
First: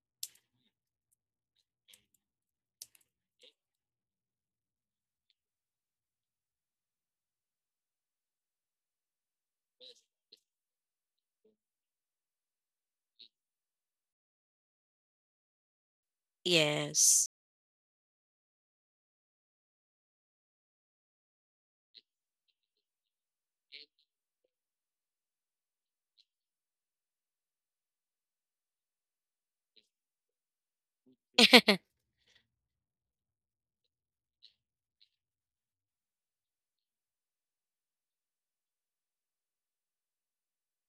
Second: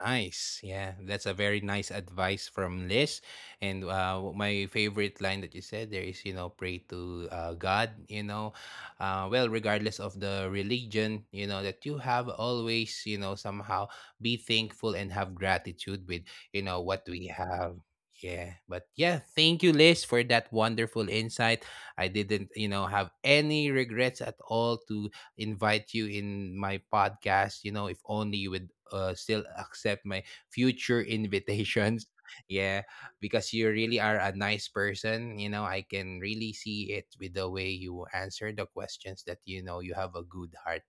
Speaker 1: Nice. Yeah, that's a very nice advice from Liz. And my favorite line that you said there is, you know, pray to God, you know. Well, regardless of the religion, you know, that you have, always, you know, somehow be thankful and have gratitude with, you know, what we
Speaker 2: Yes.
Speaker 1: have. Yeah. But yeah, thank you, Liz, for that wonderful insight. I didn't, you know, have any regrets at all to invite you in my podcast. You know, if only you would still accept my future invitations. Yeah, because you really are a nice person. You know, I can really see it with the way you answer the questions, that you know you have a good heart.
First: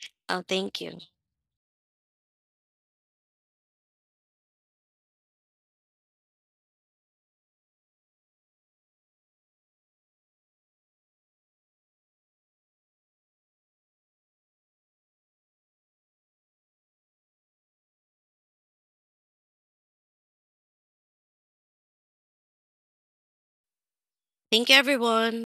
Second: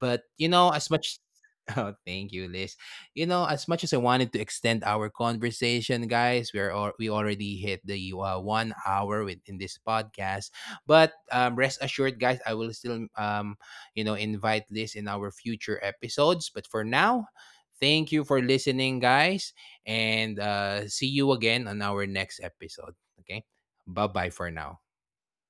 Speaker 1: But,
Speaker 2: Oh,
Speaker 1: you know,
Speaker 2: thank
Speaker 1: as
Speaker 2: you.
Speaker 1: much. Oh, thank you, Liz. You know, as much as I wanted to extend our conversation, guys, we already hit the one hour within this podcast. But rest assured, guys, I will still you know, invite Liz in our future episodes. But for now, thank you for listening, guys, and see you again on our next episode. Okay, bye bye for
Speaker 2: Thank you,
Speaker 1: now.
Speaker 2: everyone.